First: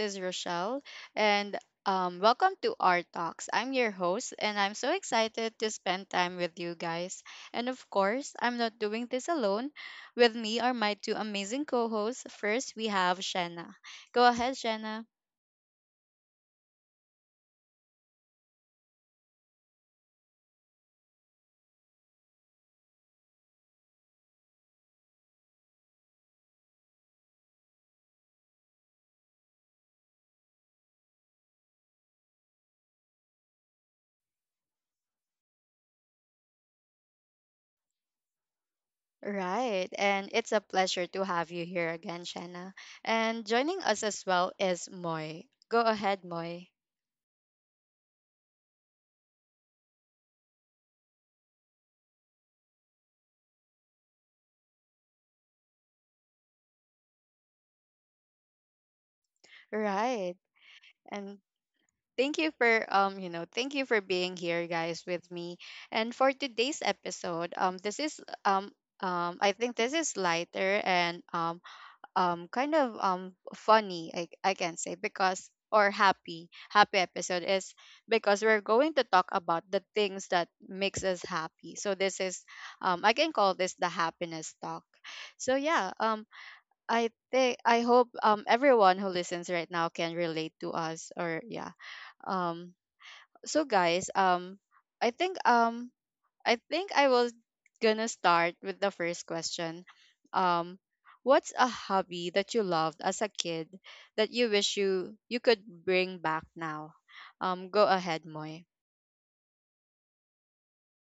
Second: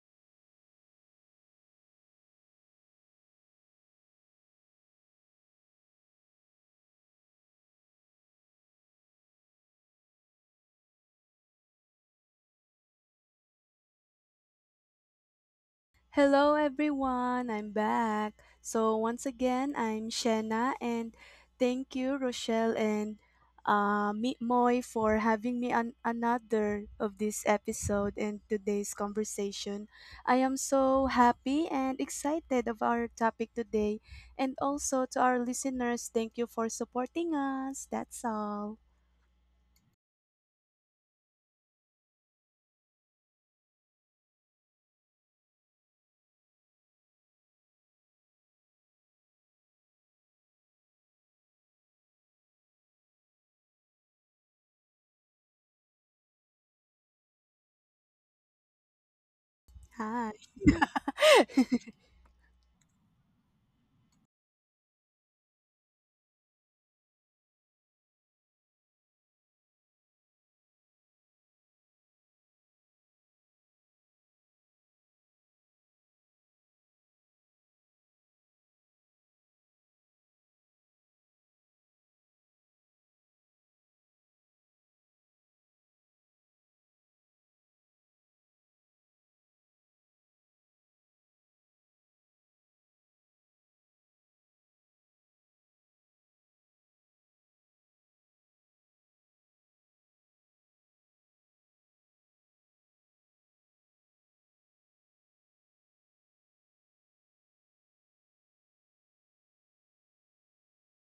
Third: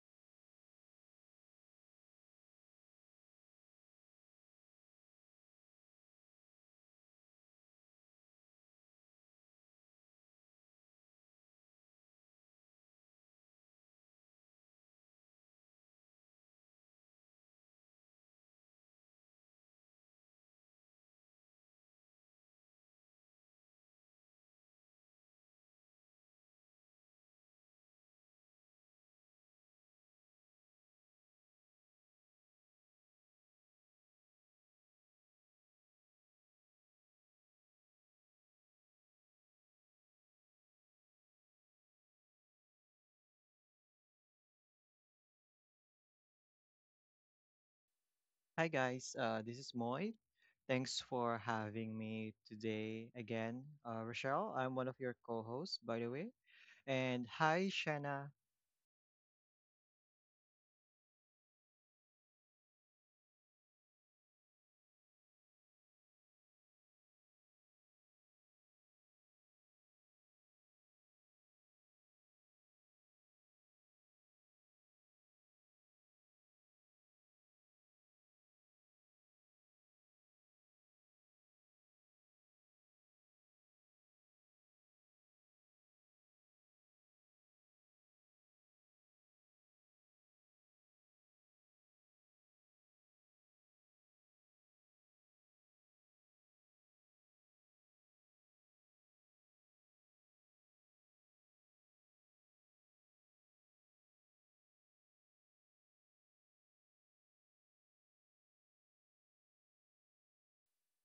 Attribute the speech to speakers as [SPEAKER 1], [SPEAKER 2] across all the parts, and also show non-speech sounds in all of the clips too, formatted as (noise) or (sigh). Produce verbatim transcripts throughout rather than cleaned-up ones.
[SPEAKER 1] is Rochelle and um, welcome to our talks. I'm your host and I'm so excited to spend time with you guys. And of course, I'm not doing this alone. With me are my two amazing co-hosts. First, we have Shanna. Go ahead, Shanna.
[SPEAKER 2] Hello everyone, I'm back. So once again, I'm Shanna and thank you Rochelle and uh, Meet Moy for having me on another of this episode and today's conversation. I am so happy and excited of our topic today, and also to our listeners, thank you for supporting us. That's all.
[SPEAKER 1] Right, and it's a pleasure to have you here again, Shanna. And joining us as well is Moy. Go ahead, Moy.
[SPEAKER 3] Hi guys, uh, this is Moy. Thanks for having me today again, uh, Rochelle. I'm one of your co-hosts, by the way. And hi, Shanna.
[SPEAKER 2] Hi.
[SPEAKER 1] Right, and Thank you for um you know thank you for being here, guys, with me, and for today's episode. Um this is— um um I think this is lighter, and um um kind of um funny, I I can say, because— or happy happy episode is because we're going to talk about the things that makes us happy. So this is— um I can call this the happiness talk. So yeah. um I think— I hope um everyone who listens right now can relate to us. Or yeah. um so guys, um i think um i think I was gonna start with the first question. um what's a hobby that you loved as a kid that you wish you you could bring back now? Um go ahead, Moy.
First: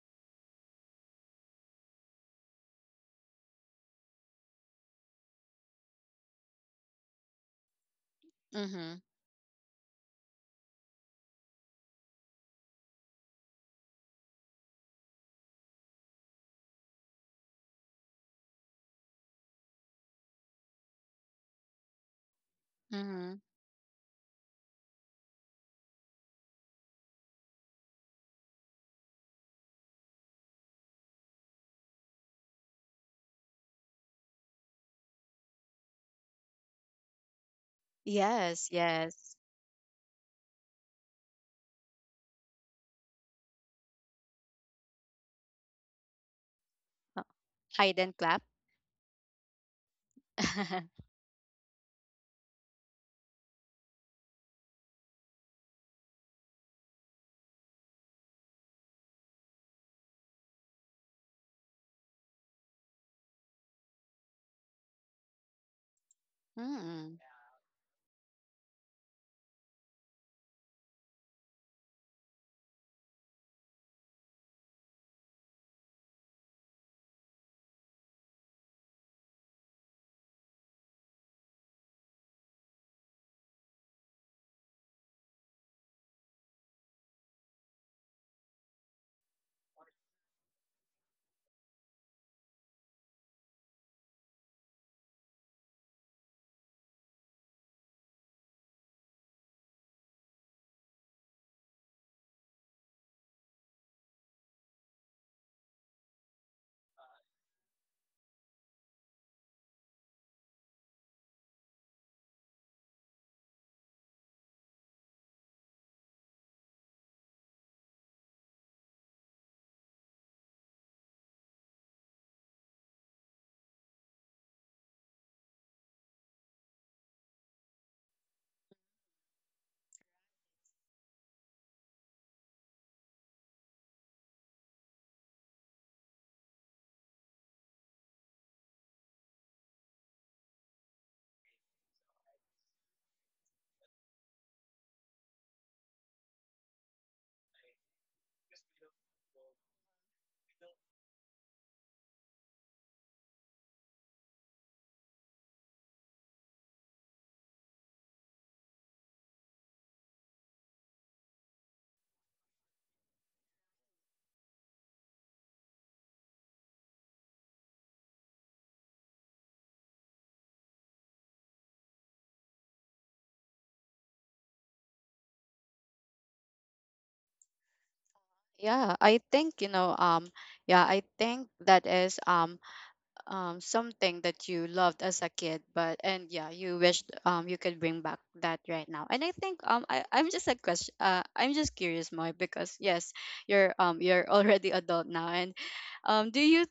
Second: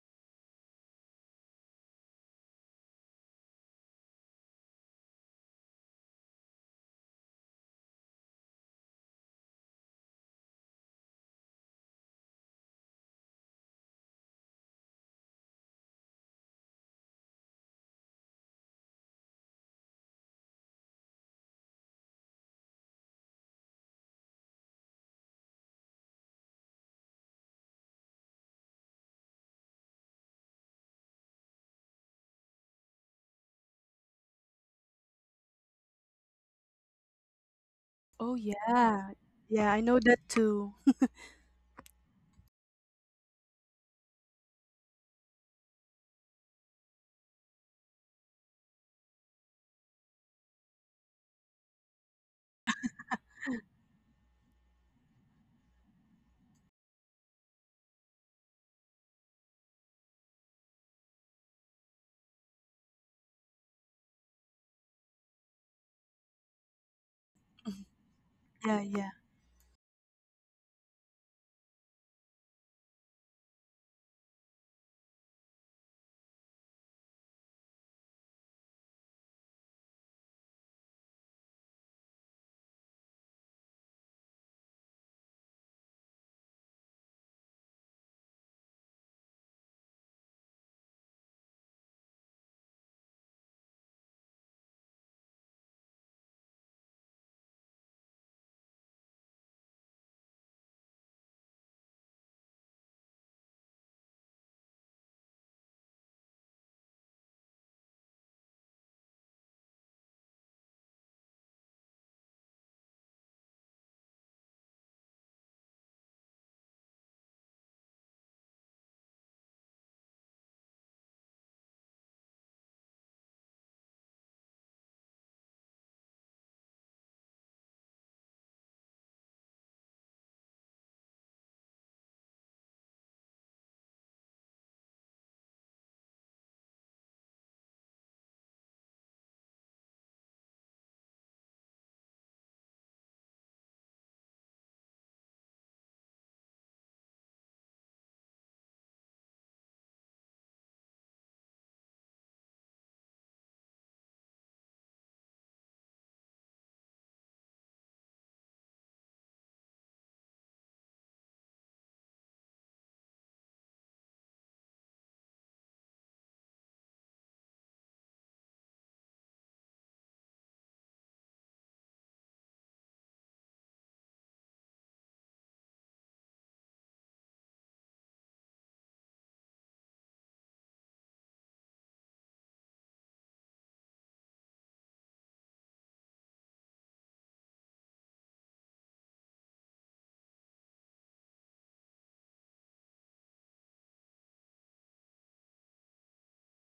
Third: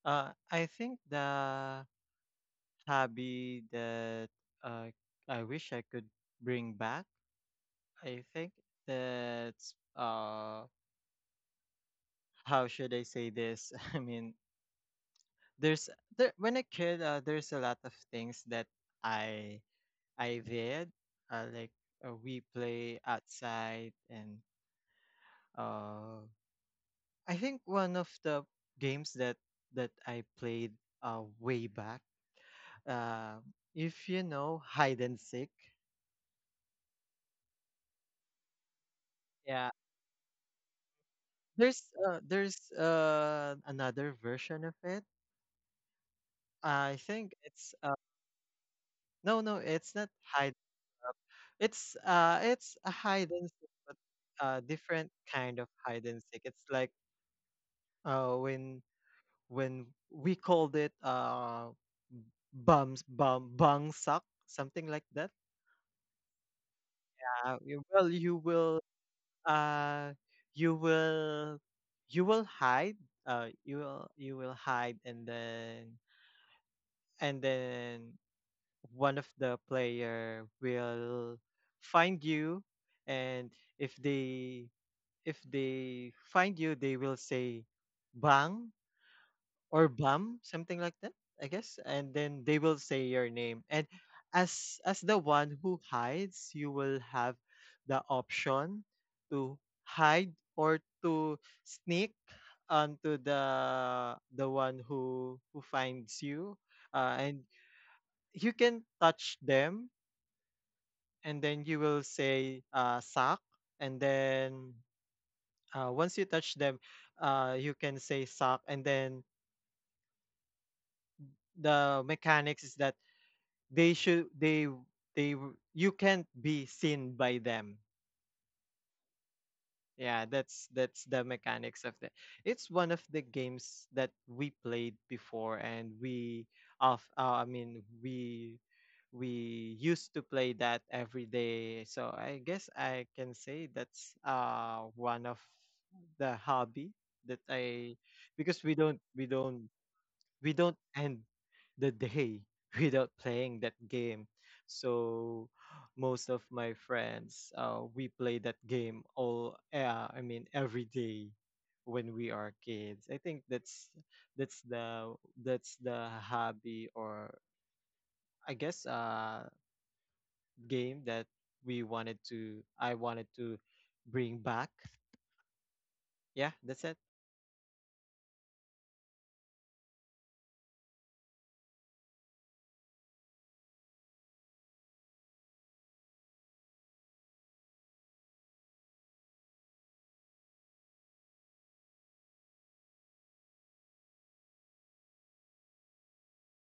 [SPEAKER 3] Uh, I think the hobby that uh, I wish I could bring back, I think
[SPEAKER 1] Mm-hmm.
[SPEAKER 3] that's uh, how should I say this? (laughs) I mean, there's there when a kid, uh, there's a lot of things that I I did. Uh, like uh, we play
[SPEAKER 1] Mm-hmm.
[SPEAKER 3] outside, and uh, I think one of the games that that I played uh way back. Uh, if you know hide and seek,
[SPEAKER 2] Oh
[SPEAKER 1] Yes,
[SPEAKER 2] yeah.
[SPEAKER 1] yes.
[SPEAKER 2] Yeah,
[SPEAKER 3] yeah.
[SPEAKER 2] I know that too. (laughs)
[SPEAKER 3] There's uh, there's uh another version of it. I
[SPEAKER 1] Uh,
[SPEAKER 3] think it's
[SPEAKER 1] Hide
[SPEAKER 3] uh
[SPEAKER 1] and clap.
[SPEAKER 3] no, no, it's not hide.
[SPEAKER 1] (laughs)
[SPEAKER 3] It's uh it's a hide and seek, but uh different kind of hide and seek. It's like uh when when we called it uh bums bum bang suck, something like that.
[SPEAKER 1] Mm.
[SPEAKER 3] Uh, you- well, you
[SPEAKER 2] Yeah,
[SPEAKER 3] will
[SPEAKER 2] yeah.
[SPEAKER 3] uh you will you will hide, uh you will you will hide, and then and then one of the player will find you, and if they if they find you, they will say bang or Bam, something like that, I guess. And then they will say your name. And as as the one who hides, you will have the option to hide or to sneak onto the the one who who finds you. Uh, and you can touch them, and then you will say uh, suck. And then uh, once you touch them, uh, you can say suck. And then the mechanics is that they should they they you can't be seen by them. Yeah, that's that's the mechanics of that. It's one of the games that we played before, and we of uh, I mean we we used to play that every day, so I guess I can say that's uh one of the hobby that I because we don't we don't we don't end the day (laughs) without playing that game. So most of my friends, uh, we play that game all, uh, I mean, every day when we are kids. I think that's that's the that's the hobby or I guess uh game that we wanted to I wanted to bring back. Yeah, that's it.
[SPEAKER 1] Yeah, i think you know um yeah i think that is um um, something that you loved as a kid, but— and yeah, you wished, um, you could bring back that right now. And I think, um I, i'm just a question uh, I'm just curious, Moy, because— yes, you're um you're (laughs) already adult now, and um do you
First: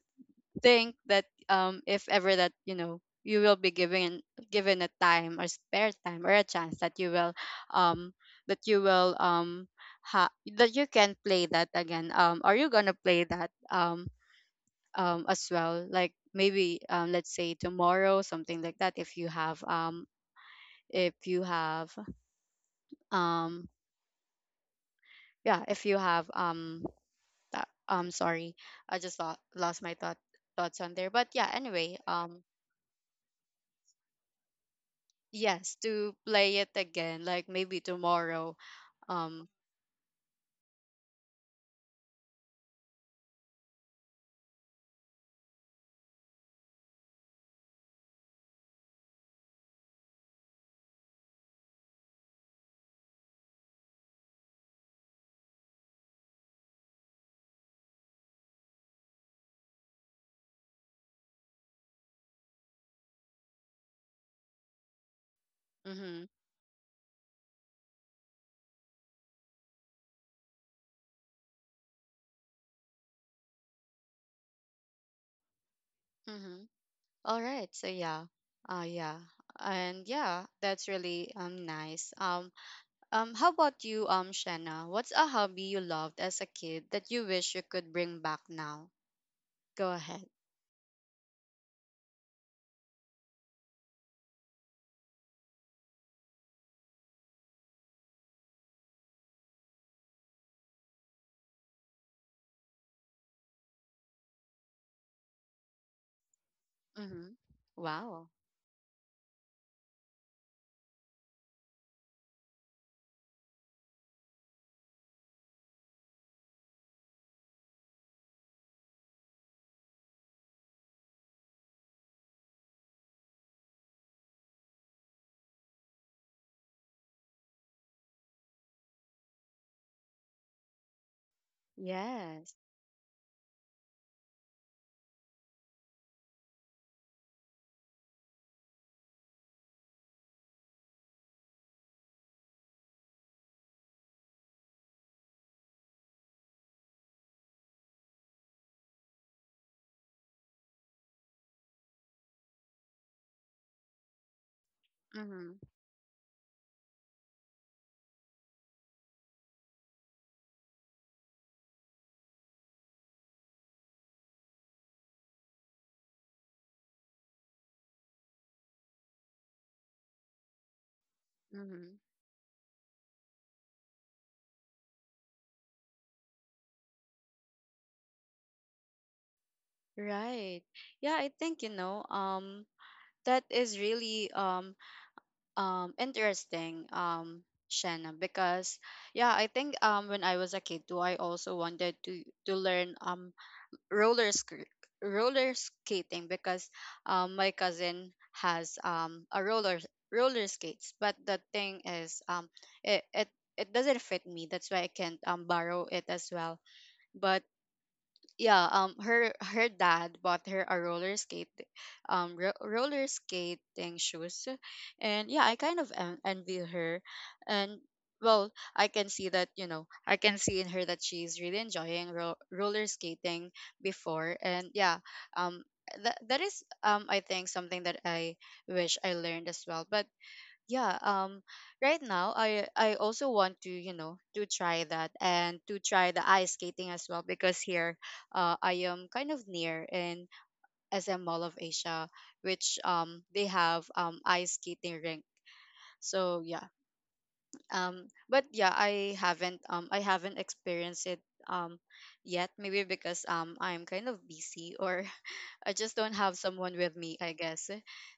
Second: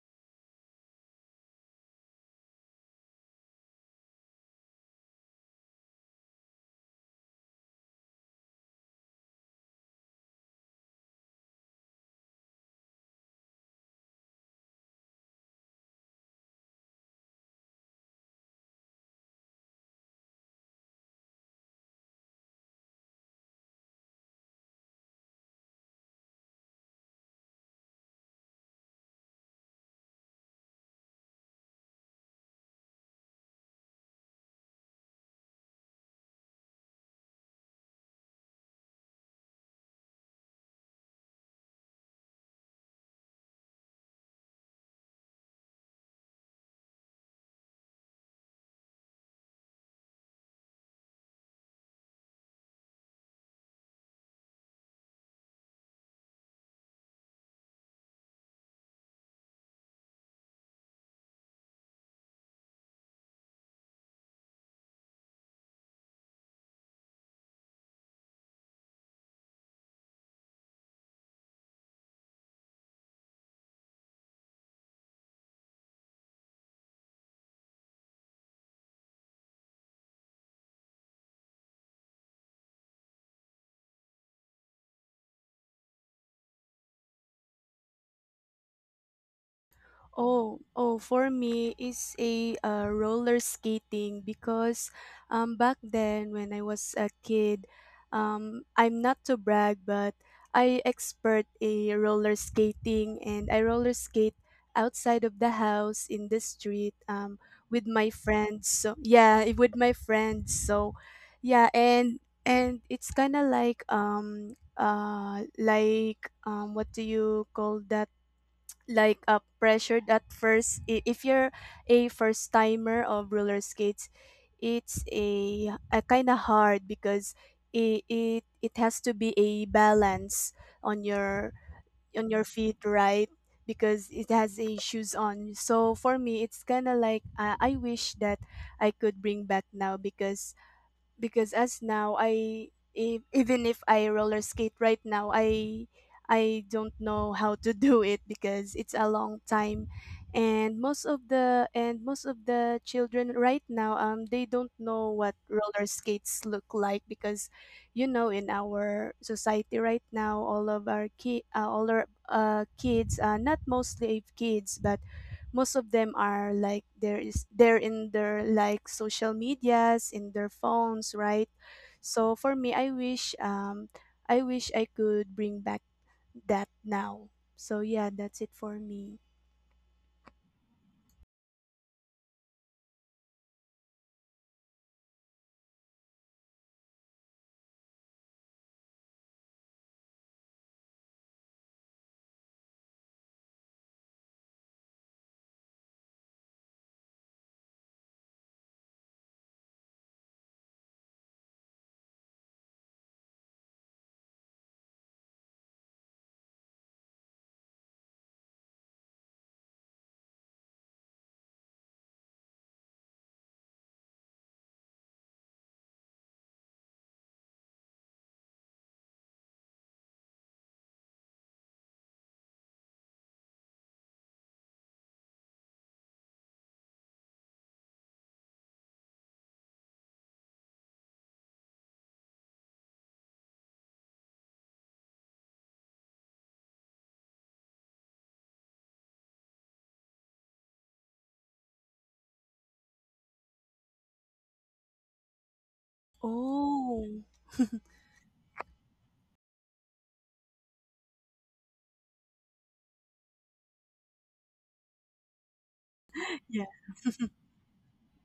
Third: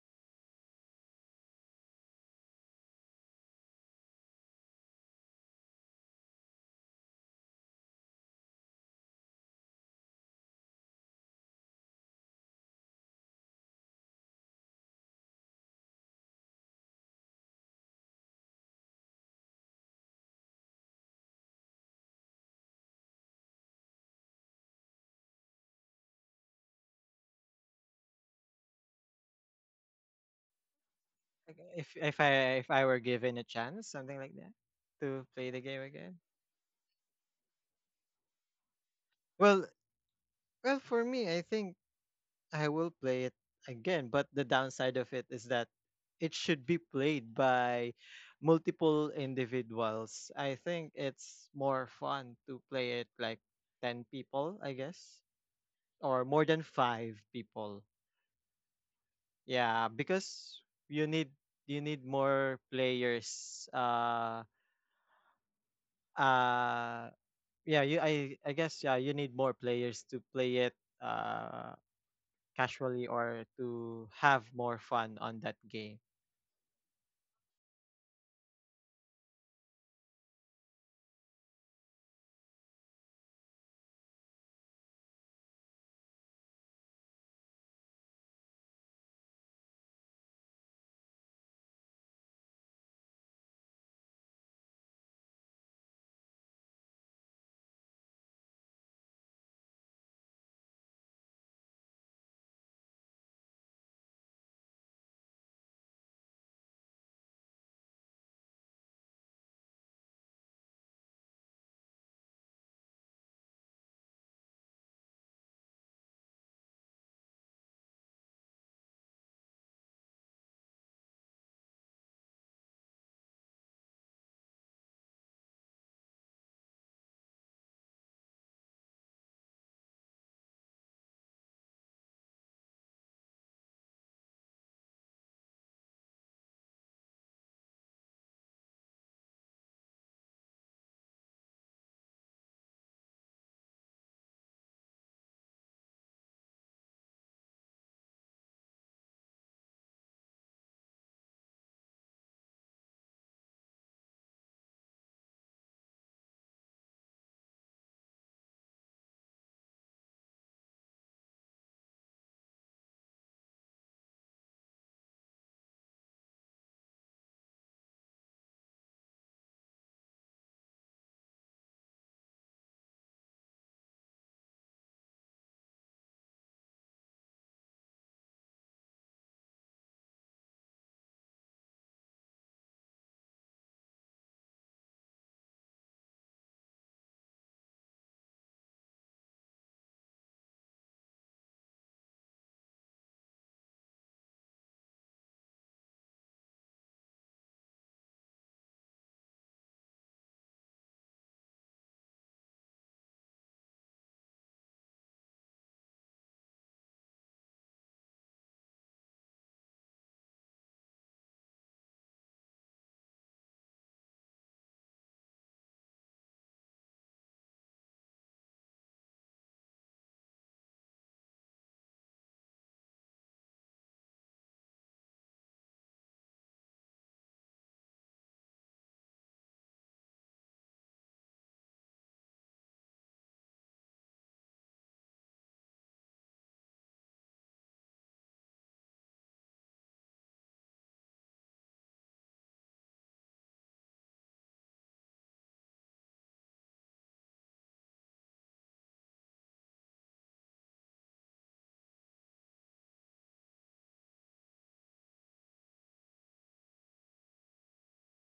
[SPEAKER 1] think that um if ever that you know you will be given— given a time, or spare time, or a chance that you will— um that you will um ha- that you can play that again? Um are you gonna play that, um um, as well, like maybe, um, let's say tomorrow, something like that? If you have— um if you have um yeah if you have um that, um sorry, i just lo- lost my thought— thoughts on there. But yeah,
[SPEAKER 3] Like, If
[SPEAKER 1] anyway.
[SPEAKER 3] if I
[SPEAKER 1] Um
[SPEAKER 3] if I were given a chance, something like that, to play the
[SPEAKER 1] yes,
[SPEAKER 3] game
[SPEAKER 1] to
[SPEAKER 3] again.
[SPEAKER 1] play it again, like maybe tomorrow. um
[SPEAKER 3] Well, Well, for me, I think I will play it again, but the downside of it is that it should be played by multiple individuals. I think it's more fun to play it like ten people, I guess, or more than five people. Yeah, because you need you need more players. uh
[SPEAKER 1] mm-hmm,
[SPEAKER 3] uh yeah, you, I I guess, yeah, you need more players to play it uh casually or to have more fun on that game.
[SPEAKER 1] mm-hmm. All right, so yeah. Uh yeah. And yeah, that's really um nice. Um Um, how about you, um, Shanna? What's a hobby you loved as a kid that you wish you could bring back now? Go ahead.
[SPEAKER 2] Oh, oh, for me, it's a uh, roller skating because um, back then when I was a kid, um, I'm not to brag, but I expert a roller skating and I roller skate outside of the house in the street
[SPEAKER 1] Mm-hmm.
[SPEAKER 2] um, with my
[SPEAKER 1] Wow.
[SPEAKER 2] friends. So yeah, i- with my friends. So yeah, and and it's kind of like um uh like um what do you call that? Like uh, pressured at first, I- if you're a first timer of roller skates, it's a, a kind of hard because it, it it has to be a balance on your on your
[SPEAKER 1] Yes.
[SPEAKER 2] feet, right? Because it has a shoes on, so for me it's kind of like uh, I wish that I could bring back now, because because as now I, if, even if I roller skate right now, I I don't know how to (laughs) do it because it's a long time. And most of the and most of the children right now, um they don't know what
[SPEAKER 1] Mm-hmm.
[SPEAKER 2] roller skates look like, because you know, in our society right now, all of our ki- uh, all our uh, kids, uh, not mostly kids, but most of them are like, there is, they're in their like social medias, in their phones, right?
[SPEAKER 1] Mm-hmm.
[SPEAKER 2] So for me, i wish um i wish I could bring back that now. So yeah, that's it for me.
[SPEAKER 1] Right. Yeah, I think, you know. Um, that is really um um interesting, Um, Shanna, because yeah, I think, um when I was a kid too, I also wanted to to learn um roller sk- roller skating, because, um, my cousin has um a roller roller skates, but the thing is, um it, it it doesn't fit me, that's why I can't um borrow it as well. But yeah, um her her dad bought her a roller skate, um ro- roller skating shoes. And yeah, I kind of en- envy her. And well, I can see that— you know I can see in her that she's really enjoying ro- roller skating before. And yeah, um that, that is, um I think, something that I wish I learned as well. But yeah. Um right now, i i also want to, you know to try that, and to try the ice skating as well, because here, uh, I am kind of near in SM Mall of Asia, which um they have um ice skating rink. So yeah.
[SPEAKER 2] Oh
[SPEAKER 1] Um but yeah, i haven't um i haven't experienced it um yet. Maybe because, um I'm kind of busy, or I just don't have
[SPEAKER 2] yeah.
[SPEAKER 1] someone with me, I guess.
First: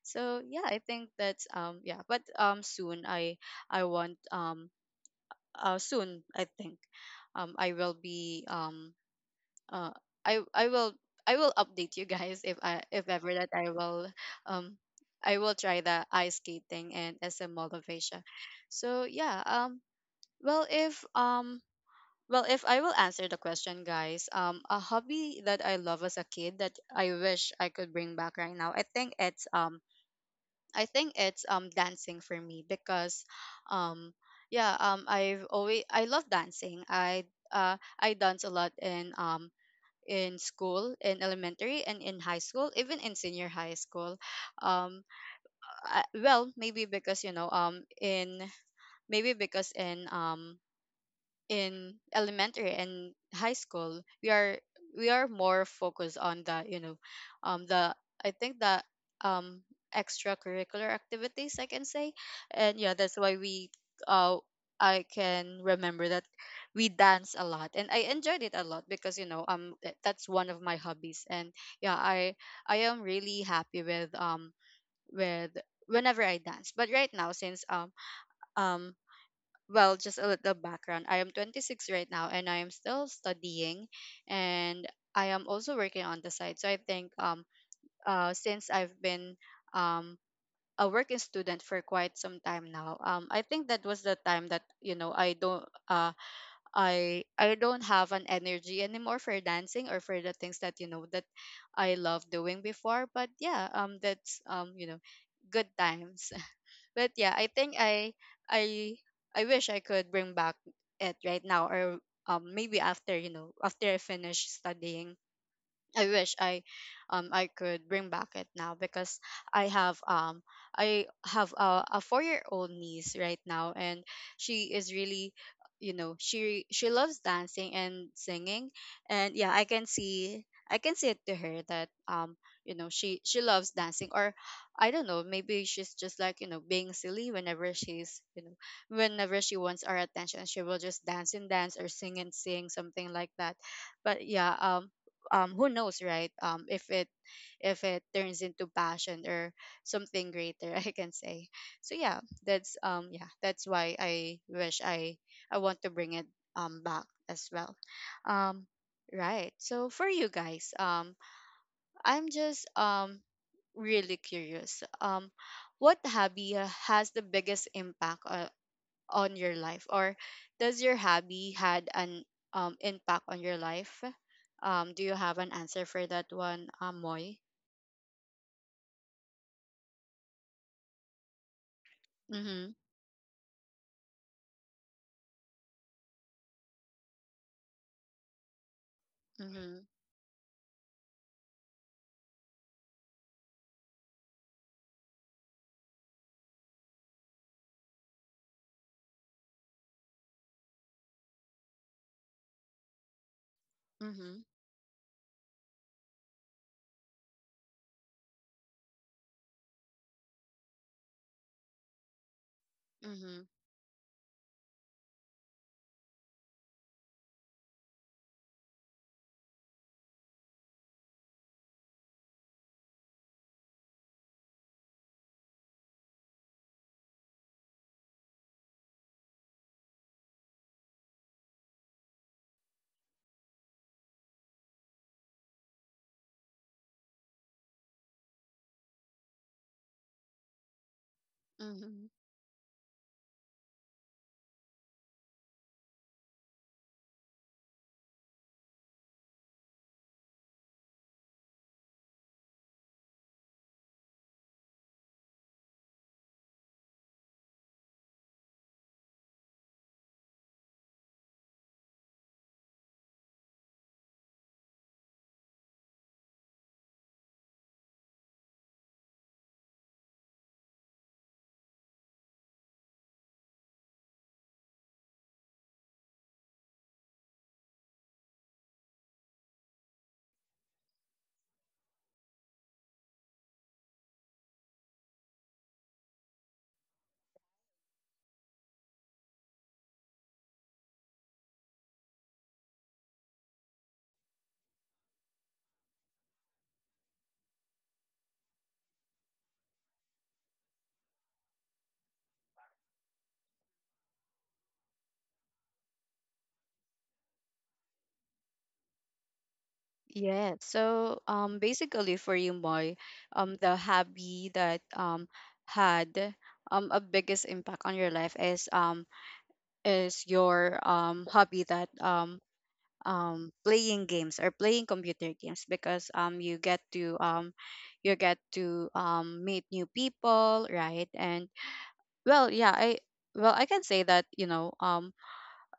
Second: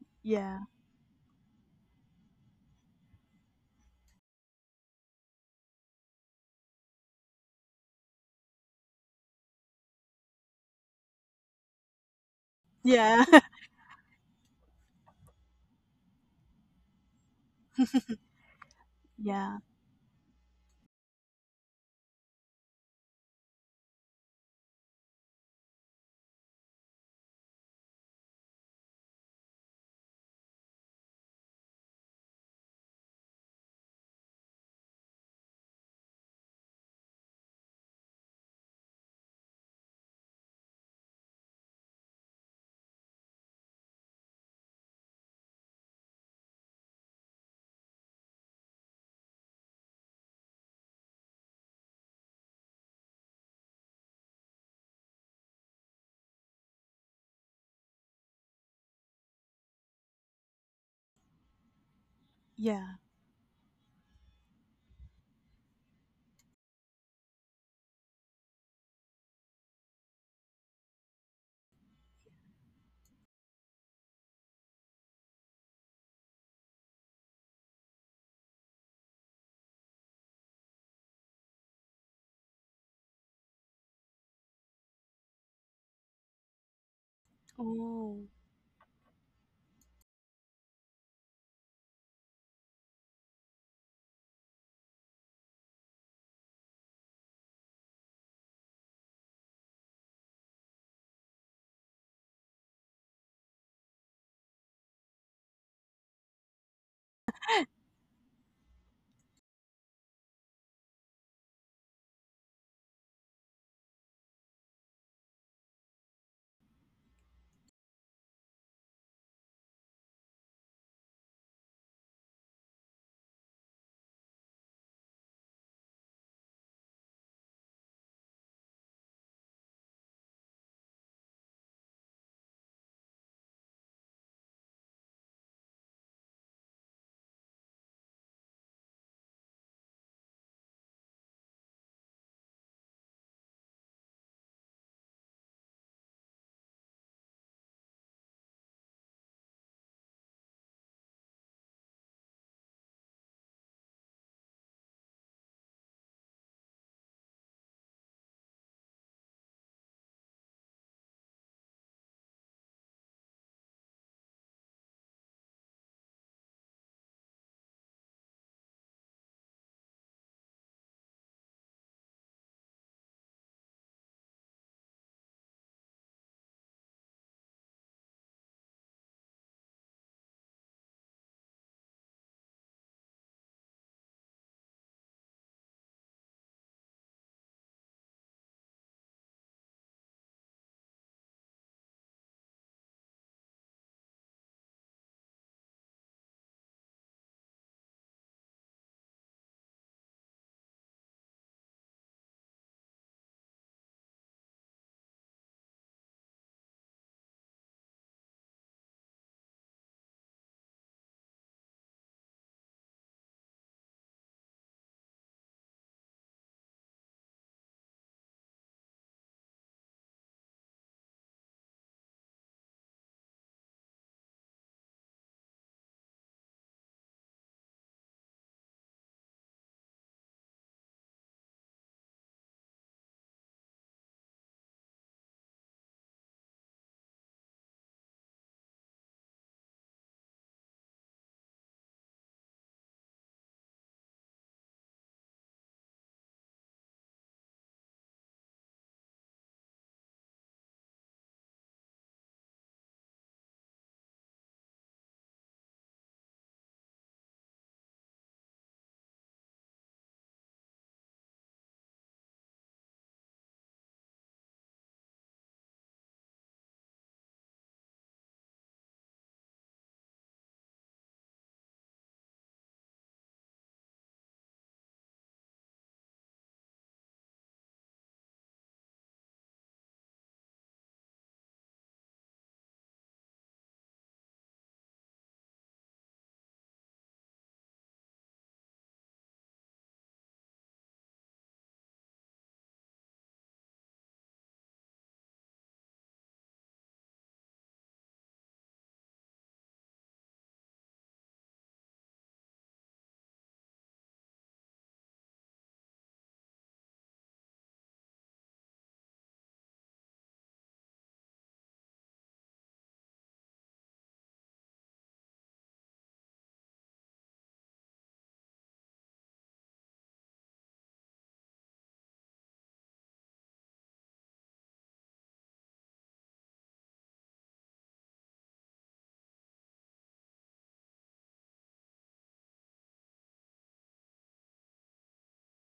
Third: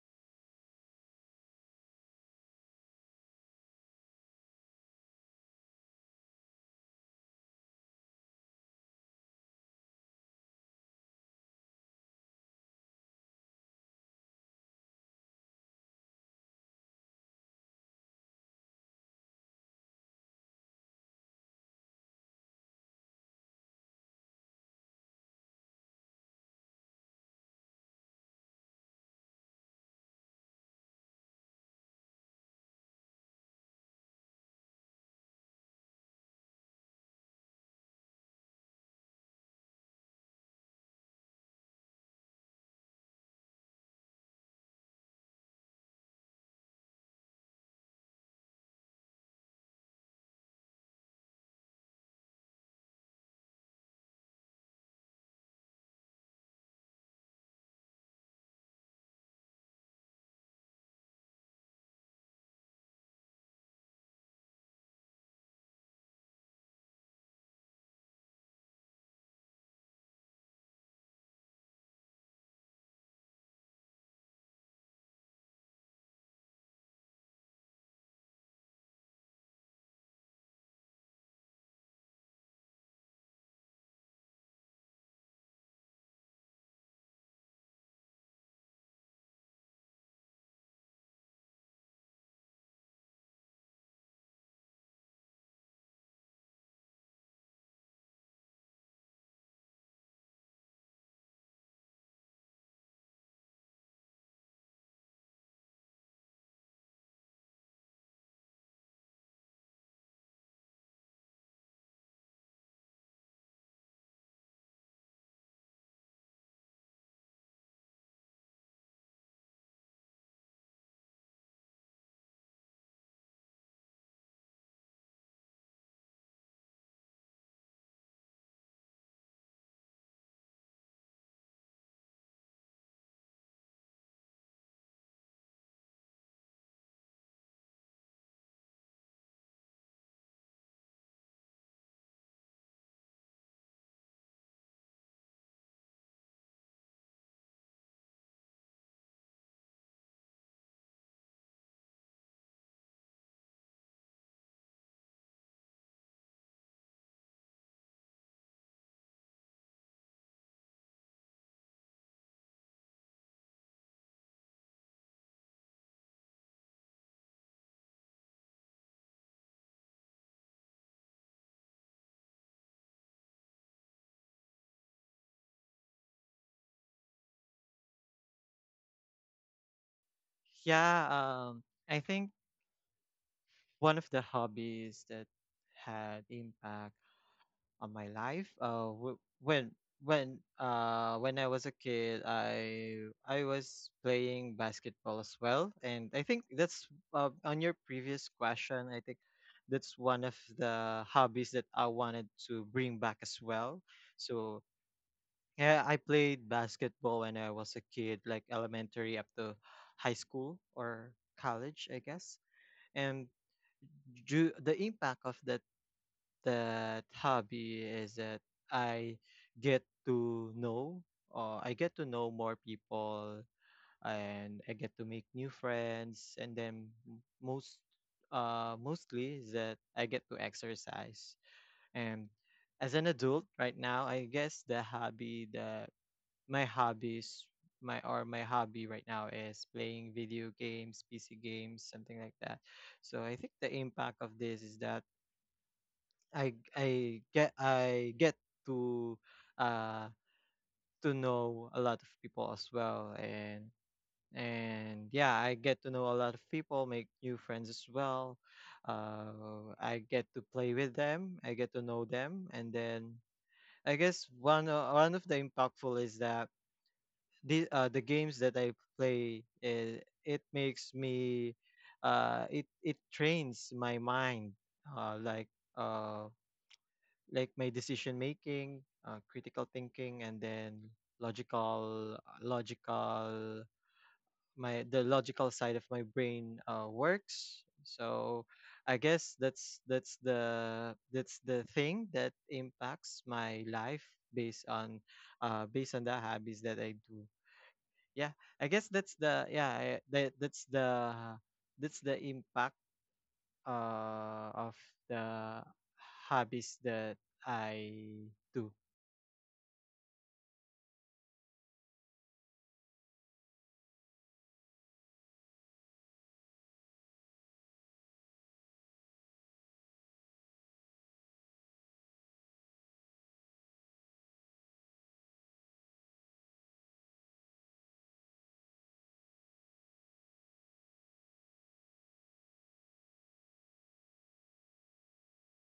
[SPEAKER 1] So
[SPEAKER 2] Yeah,
[SPEAKER 1] yeah, I think that's, um yeah. But um soon I— I want, um uh soon I think um I will be, um uh I I will I will update you guys if I— if
[SPEAKER 2] yeah.
[SPEAKER 1] ever
[SPEAKER 2] (laughs)
[SPEAKER 1] that I will, um I will try the ice skating and S M Mold of Asia. So yeah.
[SPEAKER 2] Yeah,
[SPEAKER 1] um well if um well, if I will answer the question, guys, um, a hobby that I love as a kid that I wish I could bring back right now, I think it's, um, I think it's, um, dancing for me, because, um, yeah. um, I've always I love dancing. I uh, I dance a lot in um in school, in elementary, and in high school, even in senior high school. Um, I, well, maybe because, you know, um in maybe because in um in elementary and high school, we are we are more focused on the, you know, um the— I think the, um extracurricular activities, I can say. And yeah,
[SPEAKER 2] yeah.
[SPEAKER 1] that's why we— uh I can remember that we dance a lot, and I enjoyed it a lot, because, you know um th- that's one of my hobbies. And yeah, i i am really happy with— um with whenever I dance. But right now, since, um um well, just a little background. I am twenty-six right now, and I am still studying, and I am also working on the side. So I think, um
[SPEAKER 2] Oh.
[SPEAKER 1] uh since I've been, um a working student for quite some time now. Um I think that was the time that, you know, I don't uh I I don't have an energy anymore for dancing, or for the things that, you know, that I love doing before. But yeah, um that's, um you know, good times. But yeah, I think— I I I wish I could bring back it right now. Or um maybe after, you know, after I finish studying, I wish I, um I could bring back it now, because I have, um I have a, a four-year old niece right now, and she is really, you know, she she loves dancing and singing. And yeah, I can see I can see it to her that, um you know, she she loves dancing. Or I don't know, maybe she's just like, you know, being silly. Whenever she's, you know whenever she wants our attention, she will just dance and dance, or sing and sing, something like that. But yeah. Um um who knows, right? Um if it— if it turns into passion, or something greater, (laughs) I can say. So yeah, that's, um yeah, that's why I wish— i I want to bring it um back as well. um right, so for you guys, um I'm just, um really curious, um what hobby, uh, has the biggest impact, uh, on your life? Or does your hobby had an, um, impact on your life? Um do you have an answer for that one? um Moy?
[SPEAKER 3] Yeah, um, I think
[SPEAKER 1] Mhm.
[SPEAKER 3] one of the hobbies that had impact on my life uh, w- when
[SPEAKER 1] Mhm.
[SPEAKER 3] when uh when I was a kid, I I was playing basketball as well, and I think that's uh, on your previous question, I think that's one of the hobbies that I wanted to bring back as well.
[SPEAKER 1] Mhm.
[SPEAKER 3] So yeah, I played basketball when I was a kid, like elementary up to high school or college, I guess. And
[SPEAKER 1] Mhm.
[SPEAKER 3] ju- the impact of that that hobby is that I get to know, uh, I get to know more people, and I get to make new friends. And then m- most, uh, mostly is that I get to exercise. And as an adult right now, I guess the hobby that my hobbies my or my hobby right now is playing video games, pc games,
[SPEAKER 1] Mhm.
[SPEAKER 3] something like that. So I think the impact of this is that i i get i get to uh to know a lot of people as well, and and yeah, I get to know a lot of people, make new friends as well. uh I get to play with them, I get to know them, and then I guess one o- one of the impactful is that the uh, the games that I play, it, it makes me uh it it trains my mind, uh like uh like my decision making, uh, critical thinking, and then logical logical, my the logical side of my brain uh, works. So I guess that's that's the that's the thing that impacts my life based on uh based on the hobbies that I do. Yeah, I guess that's the yeah, I- that that's the that's the impact uh of the hobbies that I do.
[SPEAKER 1] Yeah, so, um basically for you, Moy, um the hobby that, um had, um a biggest impact on your life is, um is your um hobby that, um um, playing games, or playing computer games, because, um, you get to, um, you get to um, meet new people, right? And well, yeah, I well, I can say that, you know, um,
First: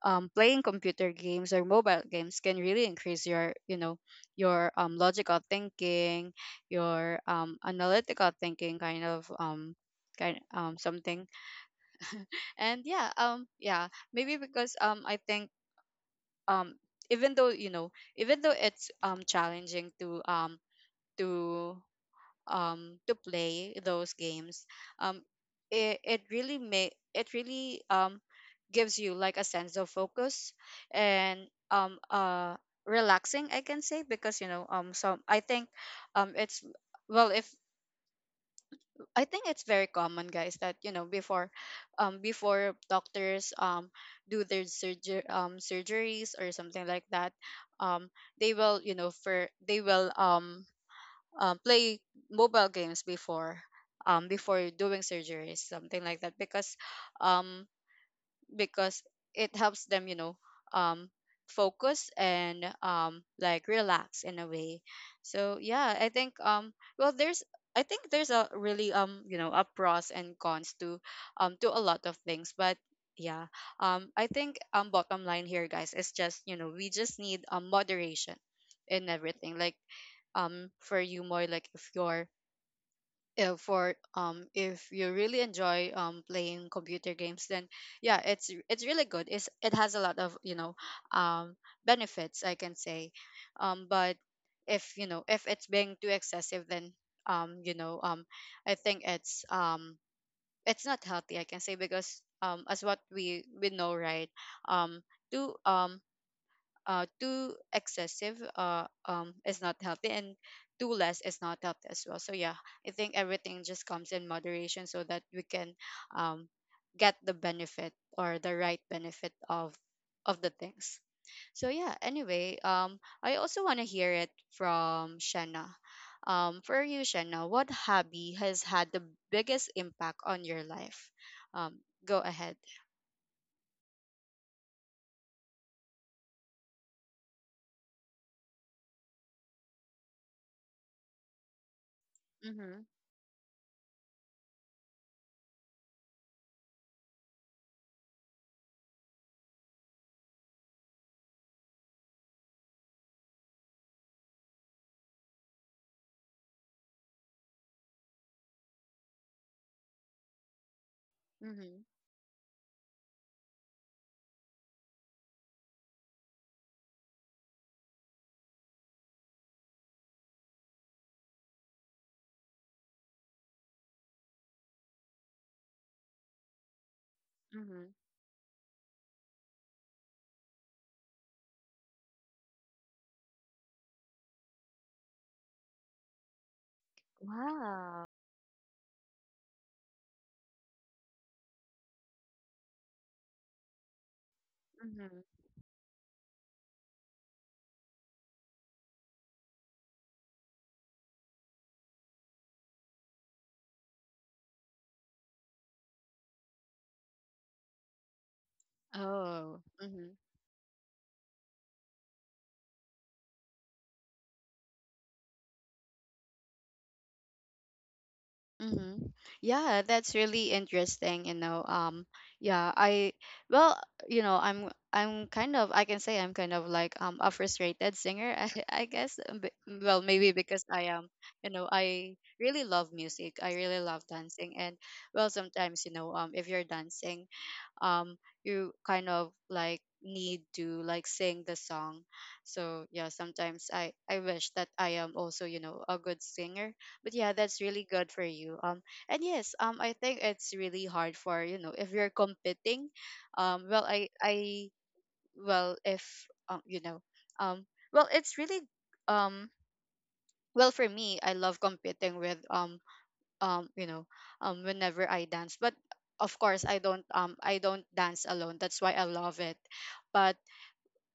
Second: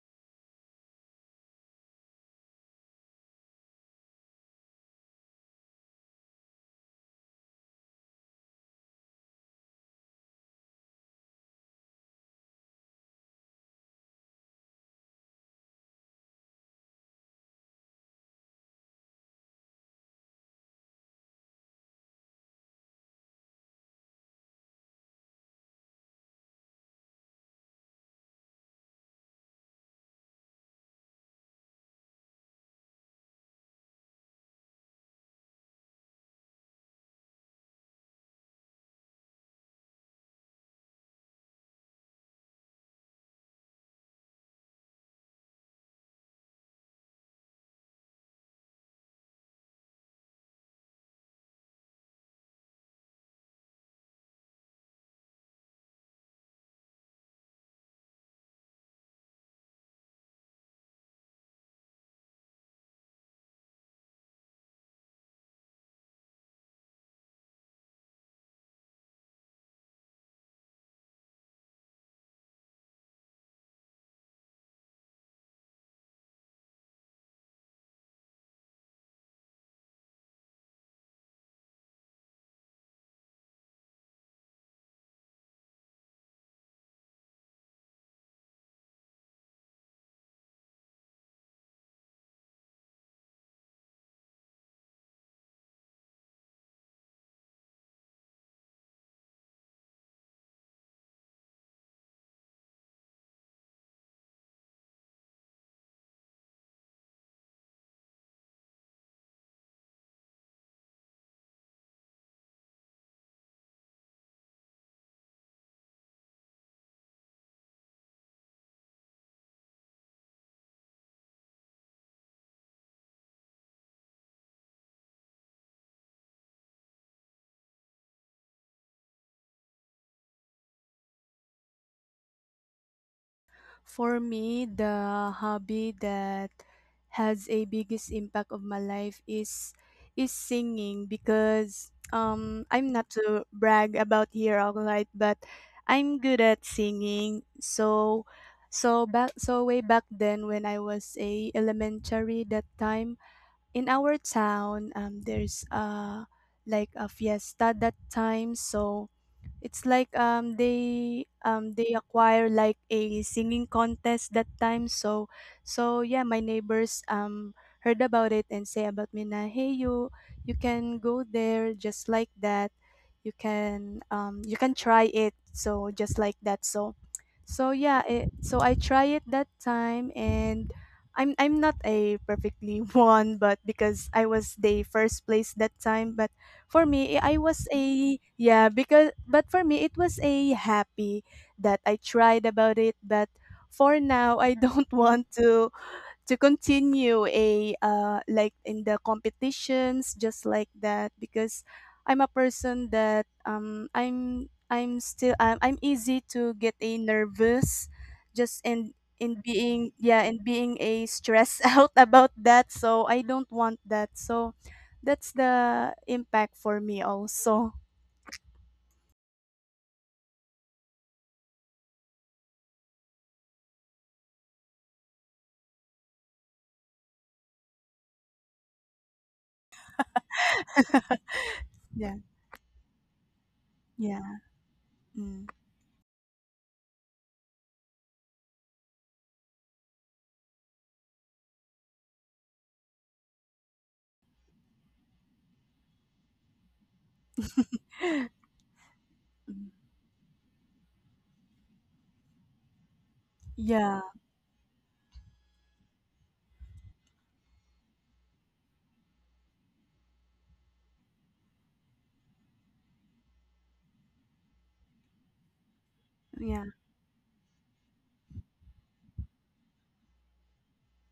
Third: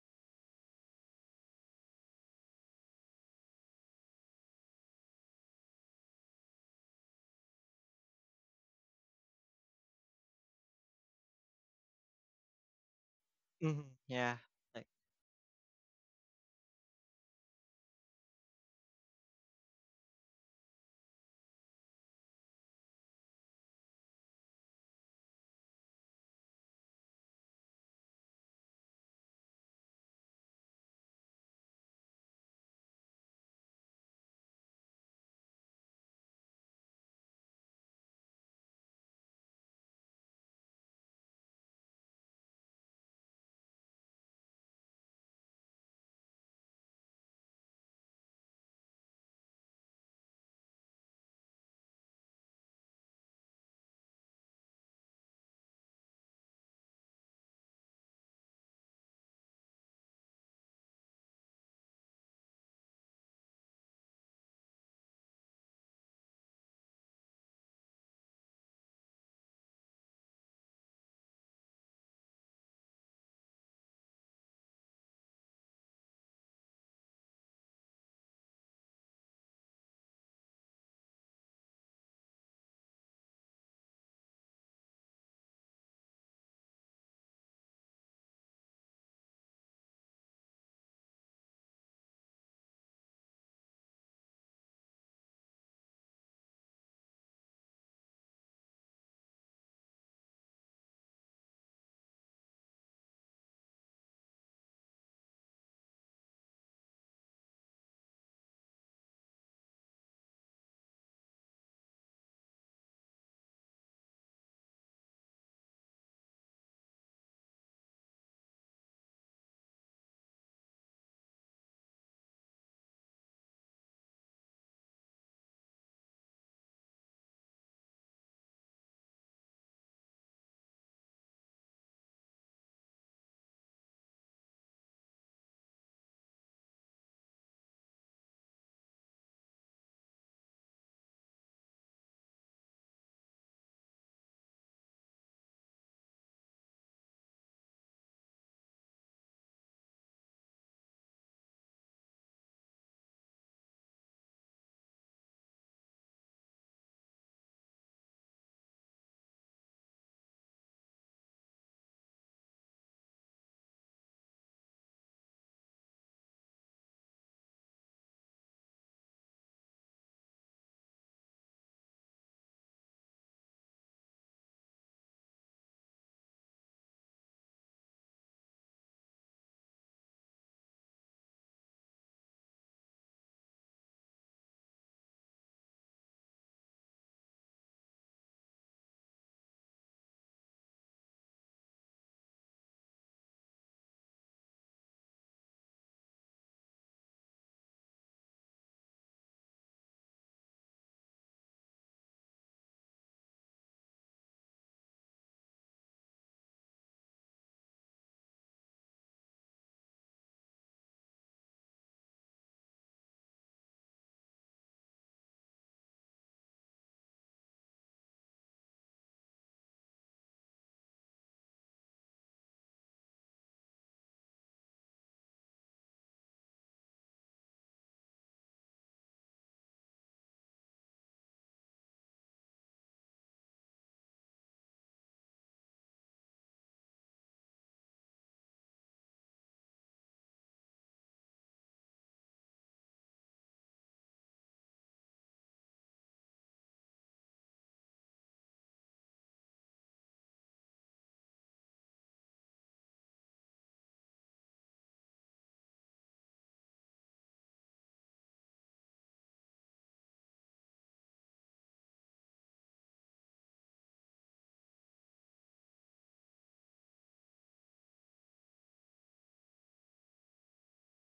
[SPEAKER 1] um, playing computer games or mobile games can really increase your, you know, your, um, logical thinking, your, um, analytical thinking, kind of, um, kind um, something. And yeah, um,
[SPEAKER 3] Mhm.
[SPEAKER 1] yeah, maybe
[SPEAKER 3] Yeah,
[SPEAKER 1] because,
[SPEAKER 3] like
[SPEAKER 1] um, I think, um even though, you know, even though it's, um challenging to, um to um to play those games, um it, it really may it really, um gives you like a sense of focus, and, um uh relaxing, I can say. Because, you know um so I think, um it's well if I think it's very common, guys, that, you know, before, um, before doctors, um do their surgery— um surgeries, or something like that, um, they will, you know, for they will, um, um play mobile games before, um before doing surgeries, something like that, because, um because it helps them, you know, um, focus, and um, like relax in a way. So yeah, I think, um, well, there's— I think there's a really, um, you know, a pros and cons to, um to a lot of things. But yeah, um, I think, um, bottom line here, guys, is just, you know, we just need um moderation in everything. Like um, for you, more like if you're uh, for um if you really enjoy um playing computer games, then yeah, it's it's really good, it's it has a lot of you know um benefits, I can say. Um but if you know if it's being too excessive, then um you know um I think it's um it's not healthy, I can say, because um as what we we know, right? um too um uh, Too excessive uh, um, is not healthy, and too less is not healthy as well. So yeah, I think everything just comes in moderation so that we can um, get the benefit, or the right benefit of of the things. So yeah, anyway, um, I also want to hear it from Shanna. Um, for you, Shanna, what hobby has had the biggest impact on your life? um, Go ahead.
[SPEAKER 2] For me, the hobby that has a biggest impact of my life is is singing, because um
[SPEAKER 1] Mm-hmm.
[SPEAKER 2] I'm not to brag about here, all right, but I'm good at singing. So so back so way back then when I was a elementary that time, in our town um there's uh like a fiesta that time. So it's like um they um
[SPEAKER 1] Mm-hmm.
[SPEAKER 2] they acquire like a singing contest that time. So so yeah, my neighbors um heard about it and say about me, na, hey you, you can go there, just like that. You can um you can try it. So just like that. So so
[SPEAKER 1] Mm-hmm.
[SPEAKER 2] yeah, it, so I try it that time, and I'm I'm not a perfectly (laughs) one, but because I was the first place that time. But for me, eh, I was
[SPEAKER 1] Wow.
[SPEAKER 2] a, yeah, because but for me it was a happy that I tried about it. But for now I don't (laughs) want
[SPEAKER 1] Mm-hmm.
[SPEAKER 2] to to continue a, uh, like in the competitions, just like that, because I'm a person that, um I'm I'm still, I'm, I'm easy to get a nervous, just in in
[SPEAKER 1] Oh,
[SPEAKER 2] being,
[SPEAKER 1] mm-hmm.
[SPEAKER 2] yeah, and being a stress (laughs) out about that, so I don't want that. So that's the impact for me also.
[SPEAKER 1] Mm-hmm. Yeah, that's really interesting, you know. Um, yeah, I well, you know, I'm I'm kind of, I can say I'm kind of like um a frustrated singer, (laughs) I, I guess. um, b- Well, maybe because I am, you know, I
[SPEAKER 2] Yeah.
[SPEAKER 1] really love music. I really love
[SPEAKER 2] Yeah.
[SPEAKER 1] dancing, and well,
[SPEAKER 2] Mm.
[SPEAKER 1] sometimes, you know, um if you're dancing, um you kind of like need to like sing the song. So yeah, sometimes i i wish that I am also, you know, a good singer. But yeah, that's
[SPEAKER 2] (laughs)
[SPEAKER 1] really good for you. Um and yes, um I think it's really hard for, you know, if you're competing. Um well
[SPEAKER 2] Yeah.
[SPEAKER 1] I I well if um you know um well it's really. um well for me, I love competing with, um um you know um whenever I dance. But of course
[SPEAKER 2] Yeah,
[SPEAKER 1] I don't um i don't dance alone, that's why I love it. But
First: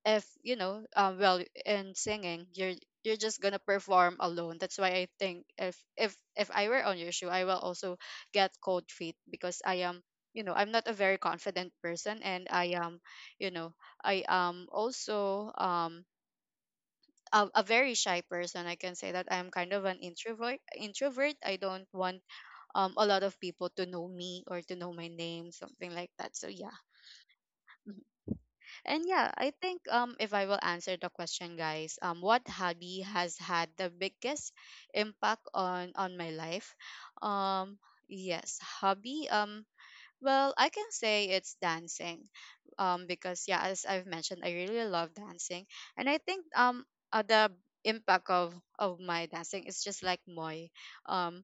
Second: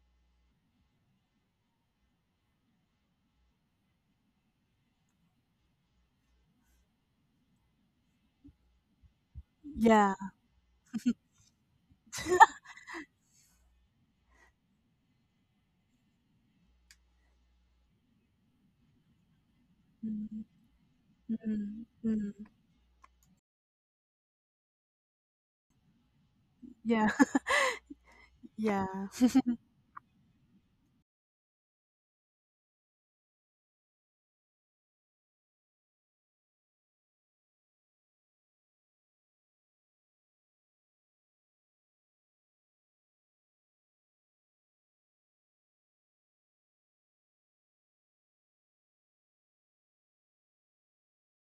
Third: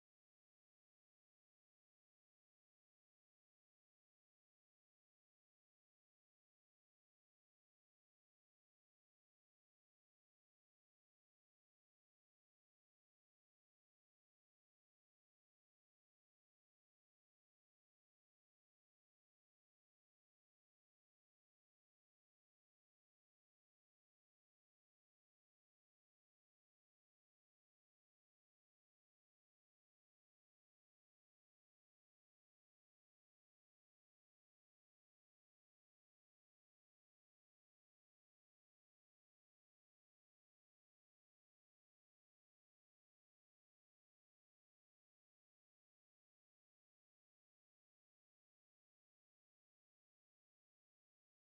[SPEAKER 1] if you know um well in singing, you're you're just gonna perform alone. That's why I think if if if I were on your shoe, I will also get cold feet because I am,
[SPEAKER 2] yeah.
[SPEAKER 1] you know, I'm not a very confident person. And I am, you know, I am also um a, a very shy person, I can say. That I'm kind of an
[SPEAKER 2] Mm,
[SPEAKER 1] introvert introvert. I
[SPEAKER 2] mm,
[SPEAKER 1] don't want
[SPEAKER 2] mm.
[SPEAKER 1] um, a lot of people to know me or to know my name, something like that. So yeah.
[SPEAKER 2] Yeah.
[SPEAKER 1] Mhm.
[SPEAKER 2] (laughs) Yeah.
[SPEAKER 1] And yeah, I think um, if I will answer the question, guys, um, what hobby has had the biggest impact on on my life? Um, yes, hobby. Um, well, I can say it's dancing, um, because yeah, as I've mentioned, I really love dancing. And I think um, uh, the impact of of my dancing is just like Moy. Um,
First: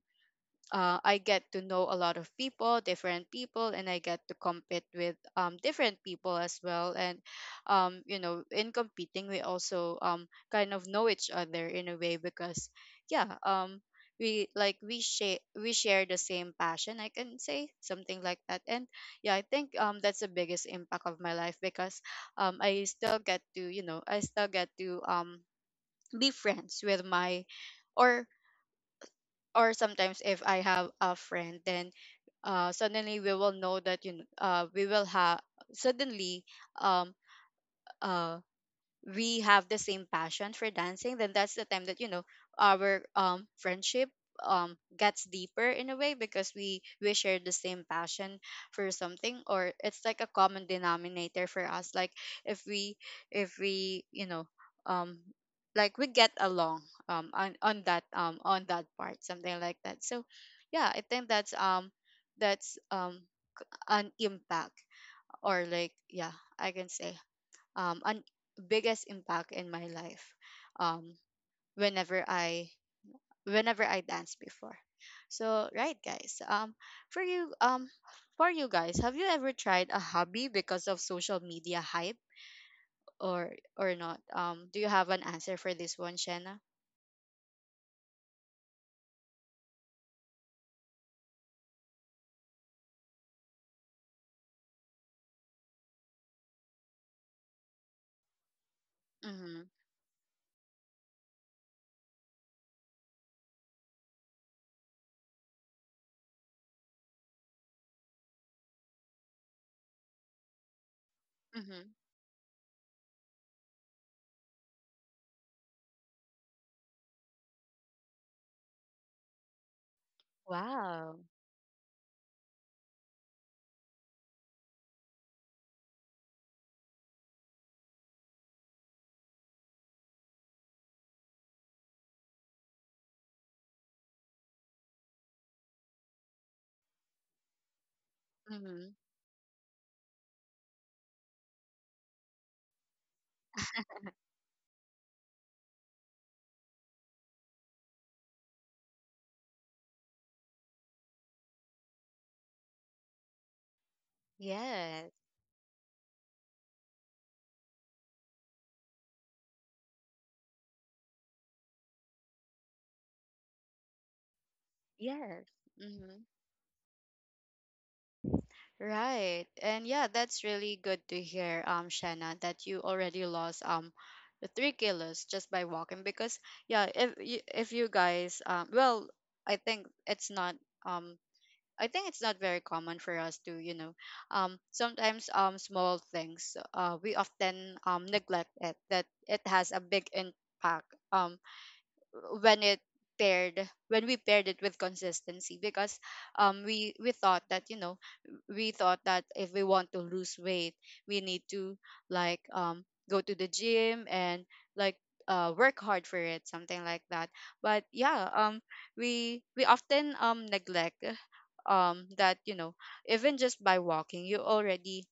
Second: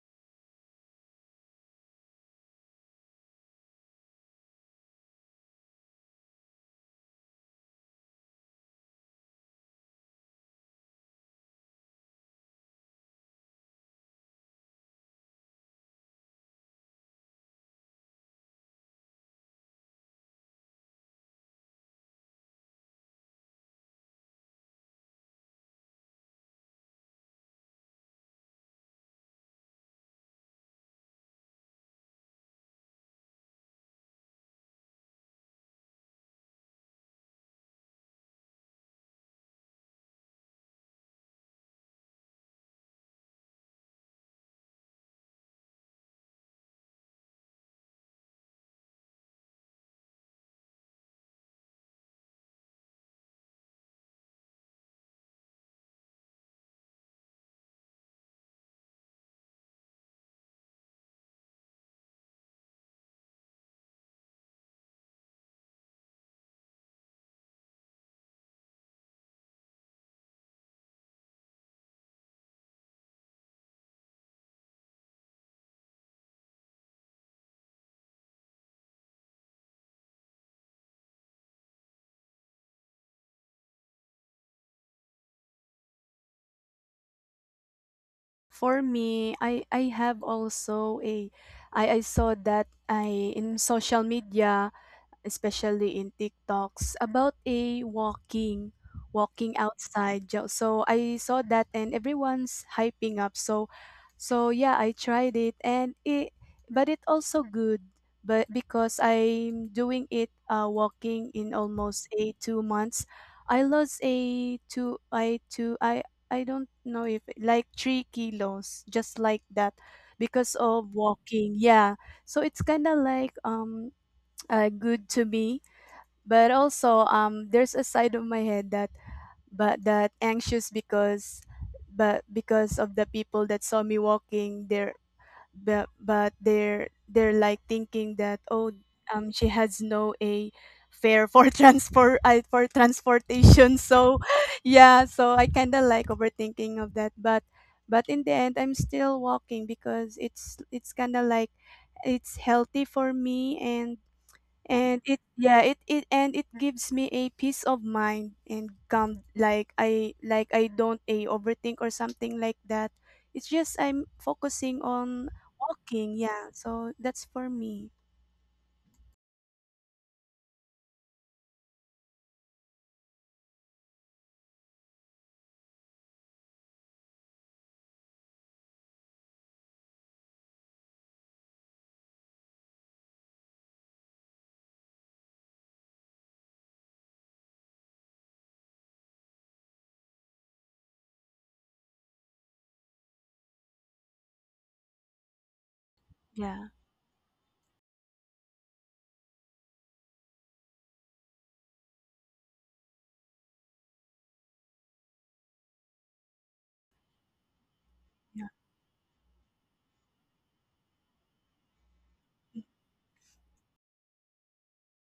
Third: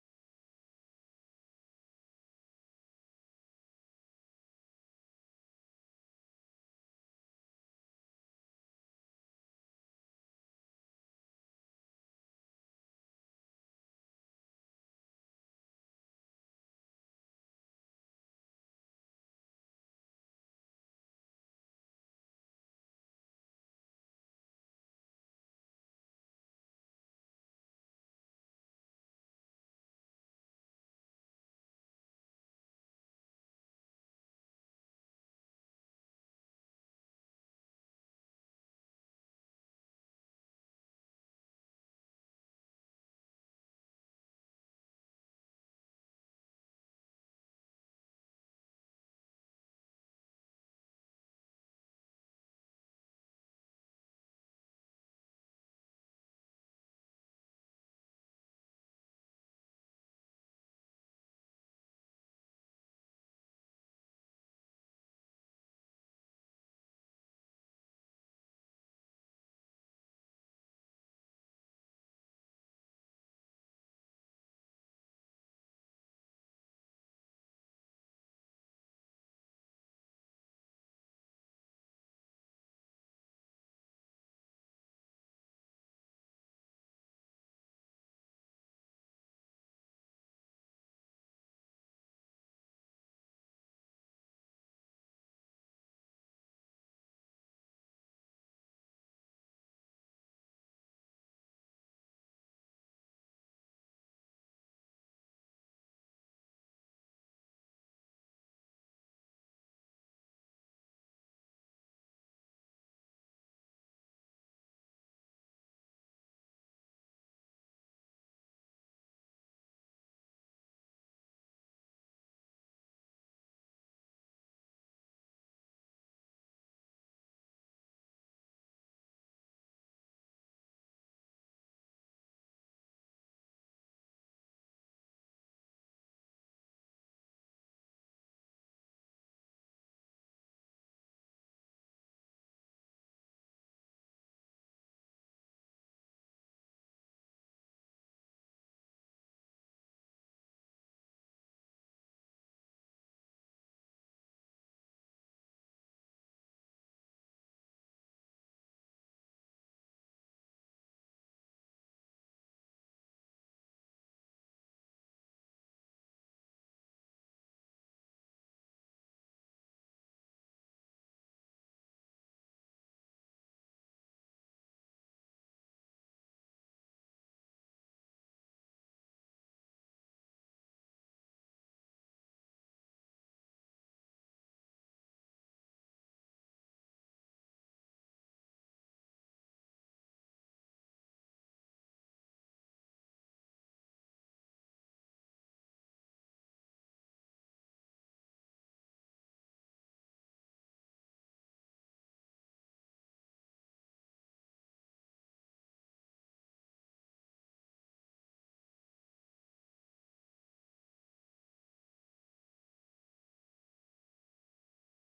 [SPEAKER 1] uh, I get to know a lot of people, different people, and I get to compete with, um, different people as well. And um, you know, in competing, we also, um, kind of know each other in a way because, yeah, um, we like we share we share the same passion. I can say something like that. And yeah, I think um, that's the biggest impact of my life because um, I still get to you know I still get to um, be friends with my, or or sometimes if I have a friend, then uh, suddenly we will know that, you know, uh, we will have suddenly um uh we have the same passion for dancing, then that's the time that, you know, our um friendship um gets deeper in a way, because we we share the same passion for something, or it's like a common denominator for us, like if we if we you know um like we get along um on, on that um on that part, something like that. So yeah, I think that's um that's um an impact, or like, yeah, I can say um an biggest impact in my life, um whenever i whenever i danced before. So right, guys, um for you um for you guys, have you ever tried a hobby because of social media hype, or or not? Um do you have an answer for this one, Shanna?
[SPEAKER 2] For me, I I have also a, I I saw that I in social media, especially in TikToks, about a walking, walking
[SPEAKER 1] Mm-hmm.
[SPEAKER 2] outside. jo- So I saw that and everyone's hyping up. So so yeah, I tried it, and it, but it also good. But because I'm doing it, uh, walking in
[SPEAKER 1] Mm-hmm.
[SPEAKER 2] almost a two months. I lost a two, I two, I I don't know, if like three kilos, just like that, because of
[SPEAKER 1] Wow.
[SPEAKER 2] walking. Yeah. So it's kind of like um uh, good to me. But also, um, there's a side of my head that, but that anxious, because, but because of the people that saw me walking there, but but they're they're like thinking that, oh,
[SPEAKER 1] Mm-hmm.
[SPEAKER 2] um, she has no a fare for (laughs) transport uh, for transportation. So, (laughs) yeah, so I kind of like overthinking of that, but but in the end, I'm still walking, because it's it's kind of like, it's healthy for me. And and
[SPEAKER 1] Yes.
[SPEAKER 2] it, yeah, it, it and it gives me a peace of mind and calm, like i like i don't a overthink or something like that. It's just I'm focusing on
[SPEAKER 1] Yes.
[SPEAKER 2] walking.
[SPEAKER 1] Mm-hmm.
[SPEAKER 2] Yeah, so that's for me.
[SPEAKER 1] Right. And yeah, that's really good to hear, um, Shanna, that you already lost um the three kilos just by walking. Because yeah, if you if you guys um well, I think it's not, um I think it's not very common for us to, you know, um sometimes um small things, uh we often um neglect it, that it has a big impact um when it paired when we paired it with consistency, because um
[SPEAKER 2] Yeah,
[SPEAKER 1] we we thought that, you know, we thought that if we want to lose weight, we need to like um go to the gym, and like uh work hard for it, something like that. But yeah,
[SPEAKER 2] yeah,
[SPEAKER 1] um we we often um neglect um that, you know, even just by walking, you already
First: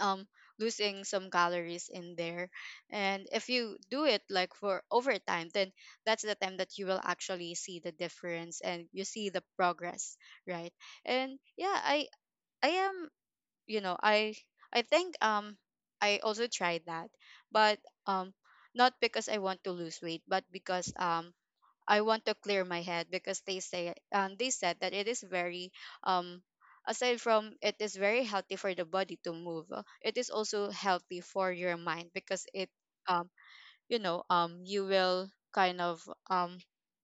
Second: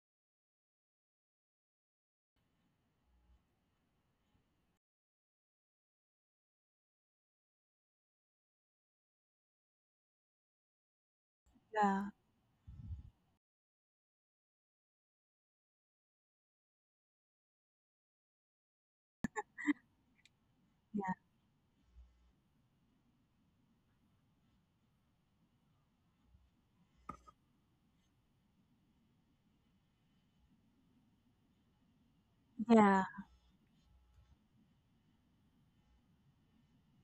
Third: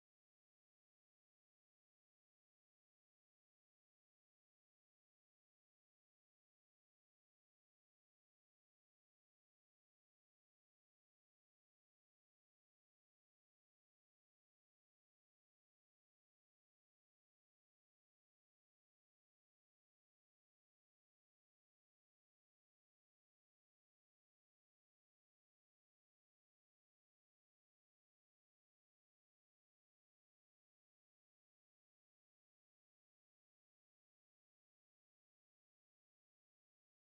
[SPEAKER 1] um losing some calories in there. And if you do it like for over time, then that's the time that you will actually see the difference and you see the progress, right? And yeah,
[SPEAKER 2] yeah,
[SPEAKER 1] i I am, you know, i i think um I also tried that, but um not because I want to lose weight, but because
[SPEAKER 2] yeah,
[SPEAKER 1] um I want to clear my head, because they say um, they said that it is very, um aside from, it is very healthy for the body to move. uh, It is also healthy for your mind, because it,
[SPEAKER 2] yeah,
[SPEAKER 1] um, you know um you will kind of um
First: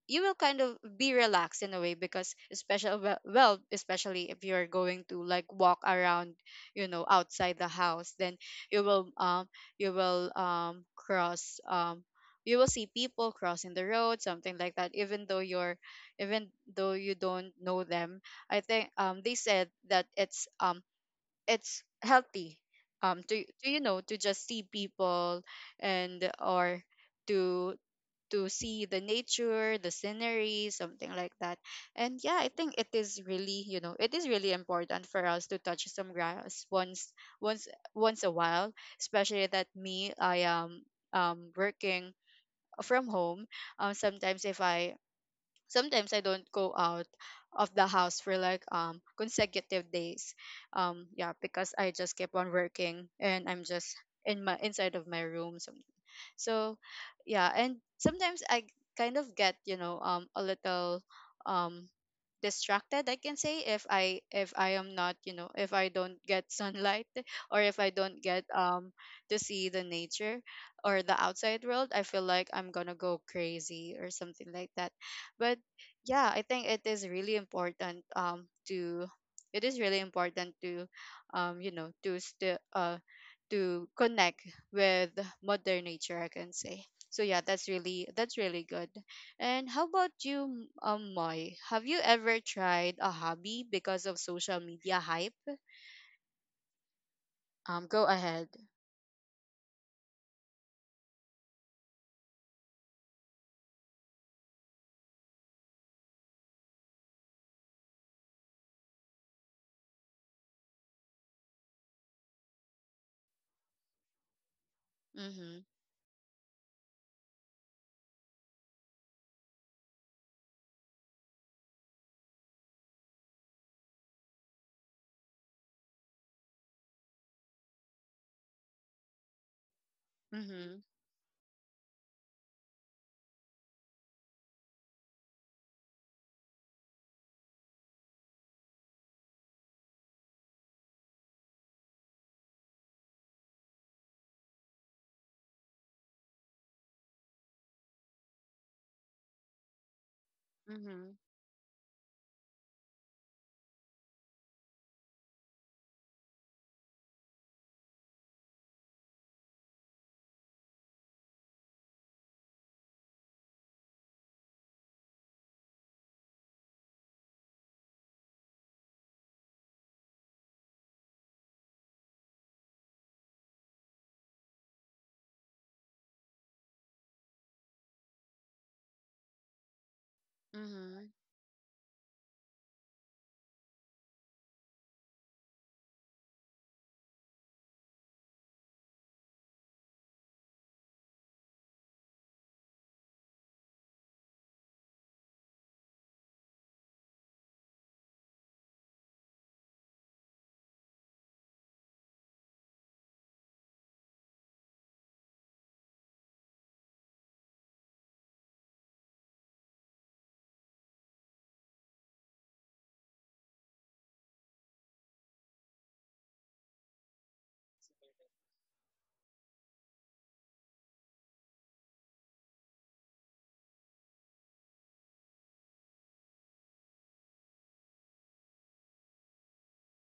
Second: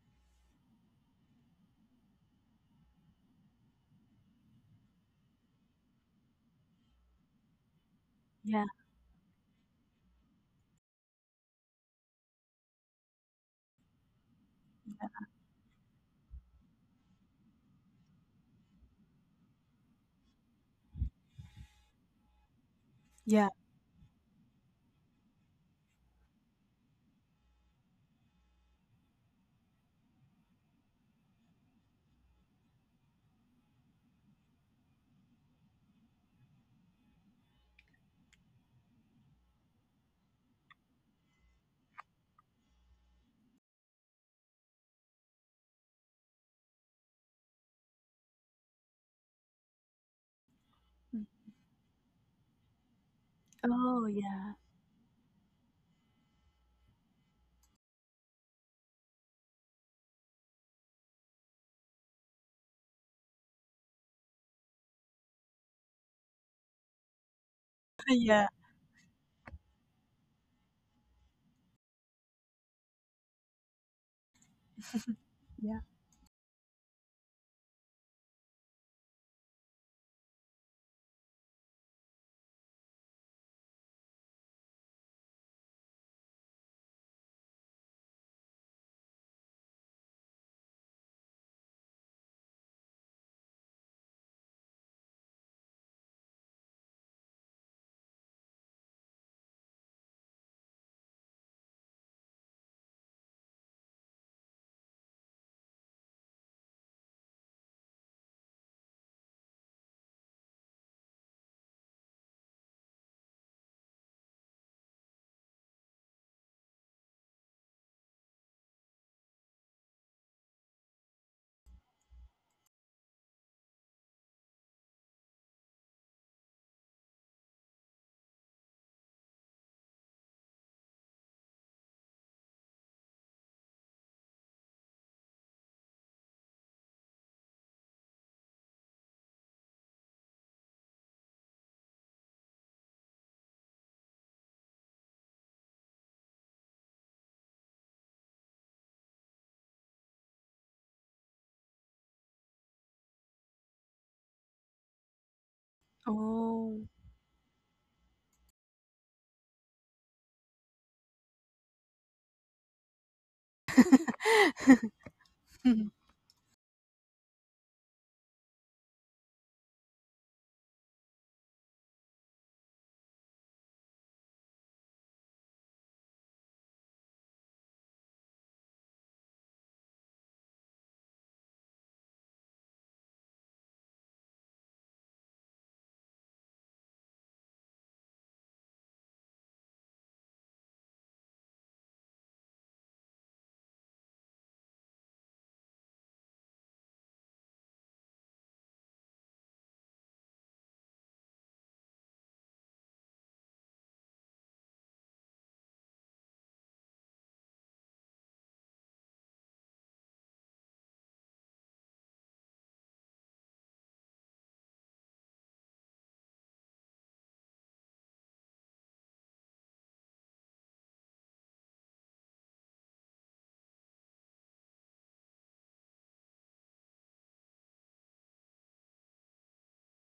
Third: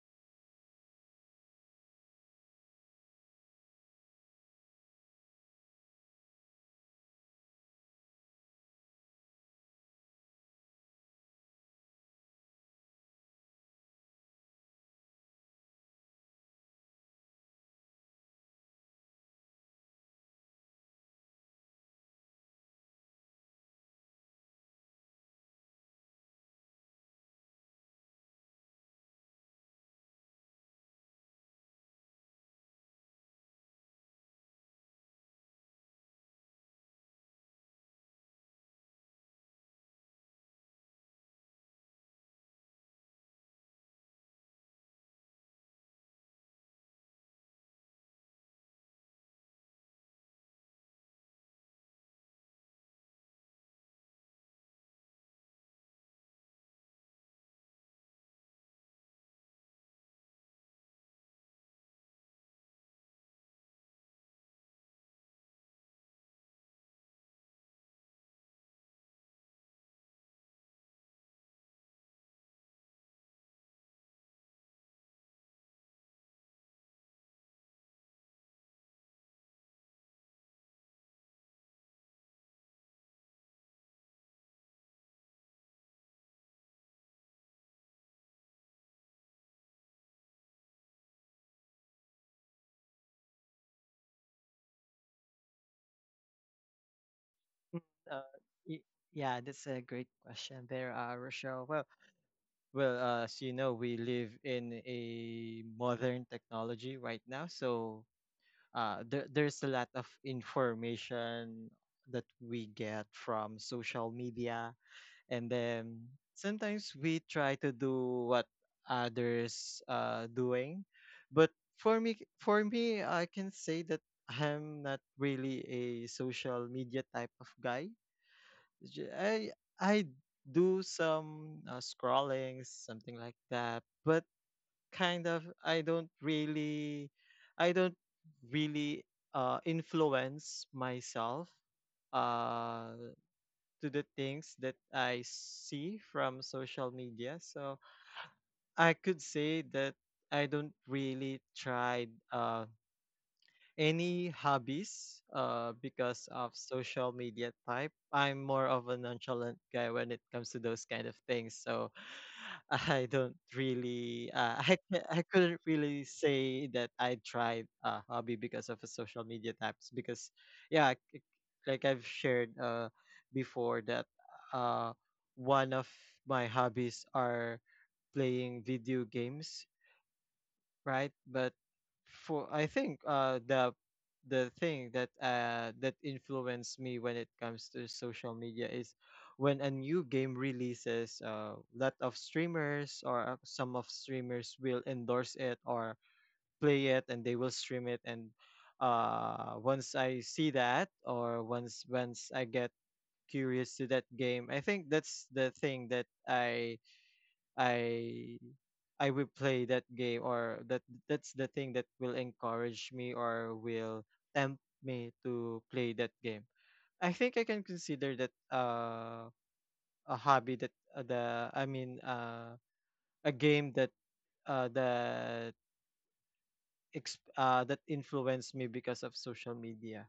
[SPEAKER 1] you will kind of be relaxed in a way, because especially well well, especially if you're going to like walk around, you know, outside the house, then
[SPEAKER 2] yeah,
[SPEAKER 1] you will um you will um cross, um you will see people crossing the road, something like that, even though you're even though you don't know them. I think um they said that it's um it's healthy um to
[SPEAKER 2] yeah.
[SPEAKER 1] to you know, to just see people, and or to to see the nature, the scenery, something like that. And yeah, I think it is really, you know, it is really important for us to touch some grass once once once a while. Especially that me, I am um working from home. um sometimes if i Sometimes I don't go out of the house for like um consecutive days. Um
[SPEAKER 2] Mm.
[SPEAKER 1] yeah, because I just keep on working, and I'm just
[SPEAKER 2] Oh
[SPEAKER 1] in
[SPEAKER 2] yeah.
[SPEAKER 1] my inside of my room some. So yeah, and sometimes I kind of get, you know, um a little, um distracted, I can say, if I if I am not, you know, if I don't get sunlight, (laughs) or if I don't get
[SPEAKER 2] (laughs) Yeah,
[SPEAKER 1] um to see the nature or the outside world, I feel like I'm gonna go crazy or something like that. But
[SPEAKER 2] yeah.
[SPEAKER 1] yeah, I think it is really important um to it is really important to, um you know, to still uh to connect with mother nature, I can say. So yeah, that's really, that's really good. And how about you, M- um Moy? Have you ever tried a hobby because of social media hype?
[SPEAKER 3] mm
[SPEAKER 1] Um, go
[SPEAKER 3] uh
[SPEAKER 1] ahead.
[SPEAKER 3] y- yeah, that's a great question there, uh Rochelle. Well well uh, as you know, we live in a modern technology right now, so uh there, there's a lot of information that we get from social media, and
[SPEAKER 1] Mm-hmm.
[SPEAKER 3] then sometimes we try to do what others uh doing. But for me for me, I can say that I'm not really a social media type of guy. J- i i
[SPEAKER 1] Mm-hmm.
[SPEAKER 3] do some uh, scrolling, something like that, but kind of i don't really I don't really uh influence myself uh to the things that I see from social media. So I could say that I don't
[SPEAKER 1] Mm-hmm.
[SPEAKER 3] really try uh, any hobbies Uh, because of
[SPEAKER 2] Oh.
[SPEAKER 3] social media type. I'm more of a nonchalant guy when it comes to those kind of things. So (laughs) I don't really, uh, (laughs) I ca- I couldn't
[SPEAKER 2] (laughs)
[SPEAKER 3] really say that I tried a hobby because of a social media types. Because yeah, c- like I've shared uh before that uh one of my hobbies are playing video games,
[SPEAKER 1] Mm-hmm.
[SPEAKER 3] right? But for I think uh the the thing that uh that influenced me when it comes to social media is when a new game releases, uh lot of streamers or uh, some of streamers will endorse it or play it, and they will stream it. And uh once I see that, or once once I get curious to that game, I think that's the thing that I I I will play that game, or that that's the thing that will encourage me or will tempt me to play that game. I think I can consider that uh, a hobby that uh, the I mean uh, a game that uh, that ex- uh, that influenced me because of social media.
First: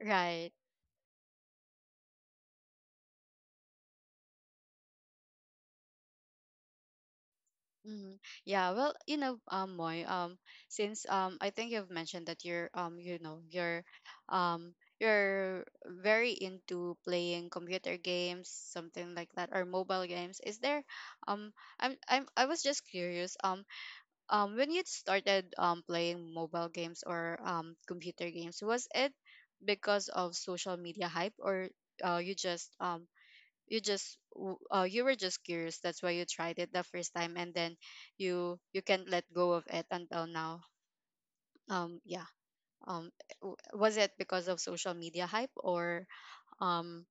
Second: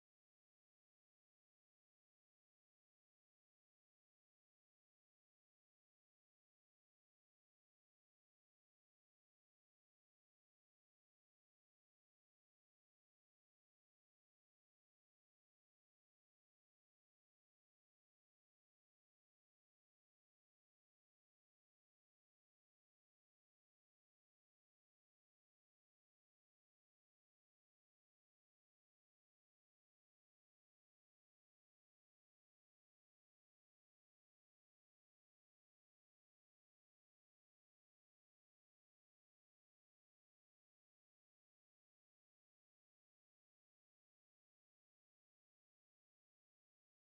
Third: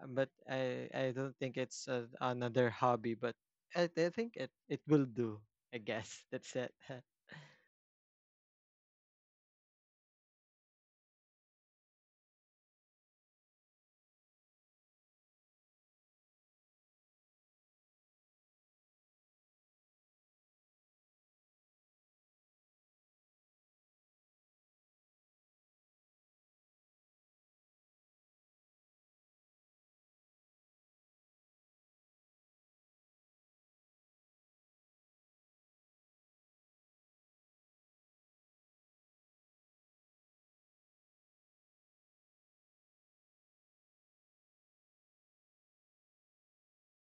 [SPEAKER 3] Uh, But
[SPEAKER 1] Right.
[SPEAKER 3] I I don't think it's a, another hobby, but I, I think it it will do. I guess (laughs) that's it.
[SPEAKER 1] Mm, yeah, well, you know, um, Moy, um, since um, I think you've mentioned that you're, um, you know, you're um, you're very into playing computer games, something like that, or mobile games. Is there, um, I'm, I'm, I was just curious, um, um, when you started um playing mobile games, or um computer games, was it because of social media hype, or uh, you just um you just w- uh, you were just curious, that's why you tried it the first time, and then you you can't let go of it until now. Um yeah. um w- was it because of social media hype, or um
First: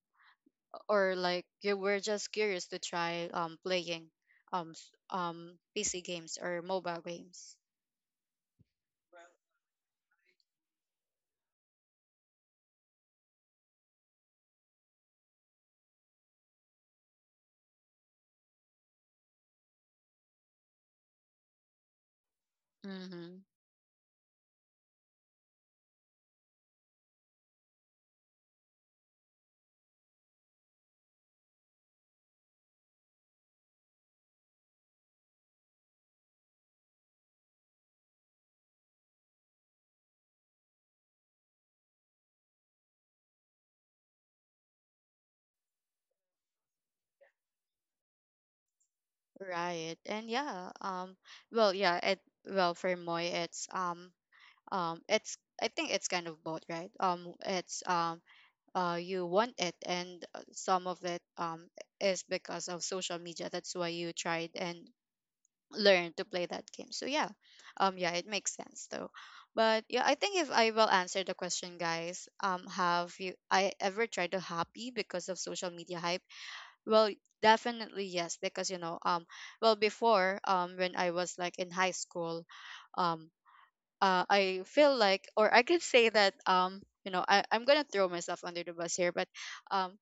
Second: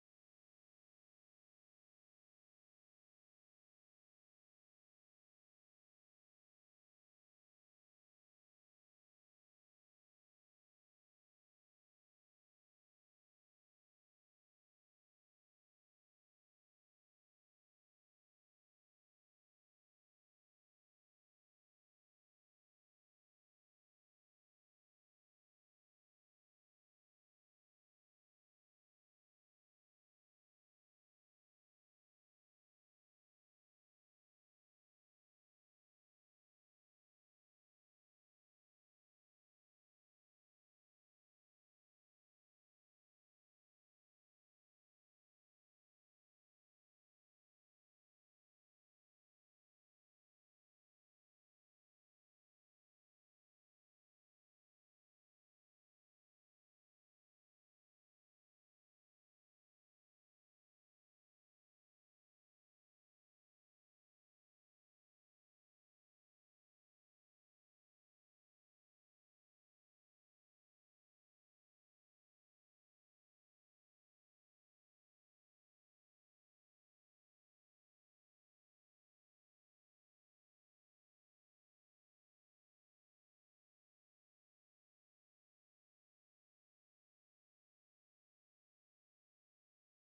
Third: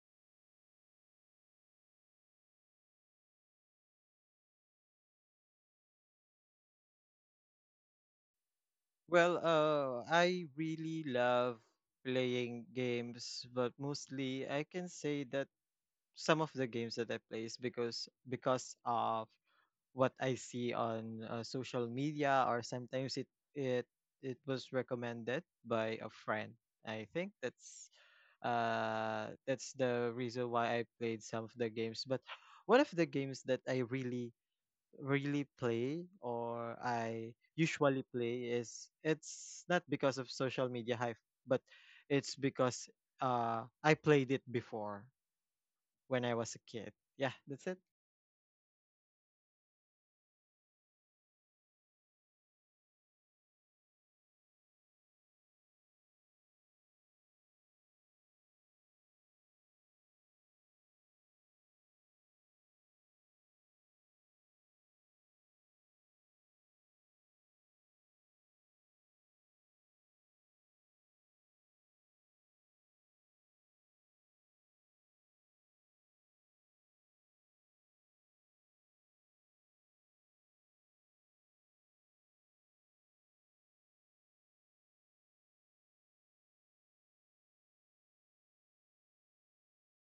[SPEAKER 1] or like, you were just curious to try um playing, um s- um PC games or mobile games?
[SPEAKER 3] Well, uh, I really love playing games, but mostly I can say that some of the games that I play is because because of what I see on uh, social media, or sometimes it
[SPEAKER 1] Mm-hmm.
[SPEAKER 3] it it was recommended by a friend. I think that's uh that's the reason why I played some of the games. But one of the games that I really really play or I usually play is it's not because of social media hype, but it's because uh I played it before when I was a kid. Yeah, that's it.
[SPEAKER 1] Right. And yeah, um well yeah, it well for Moi, it's, um um it's I think it's kind of both, right? um it's um uh, You want it, and uh, some of it, um, is because of social media, that's why you tried and learned to play that game. So yeah. Um yeah, it makes sense though. But yeah, I think if I will answer the question, guys, um have you I ever tried to happy because of social media hype? Well, definitely yes, because you know, um well before, um when I was like in high school, um uh, I feel like, or I could say that, um you know, I, I'm gonna throw myself under the bus here. But um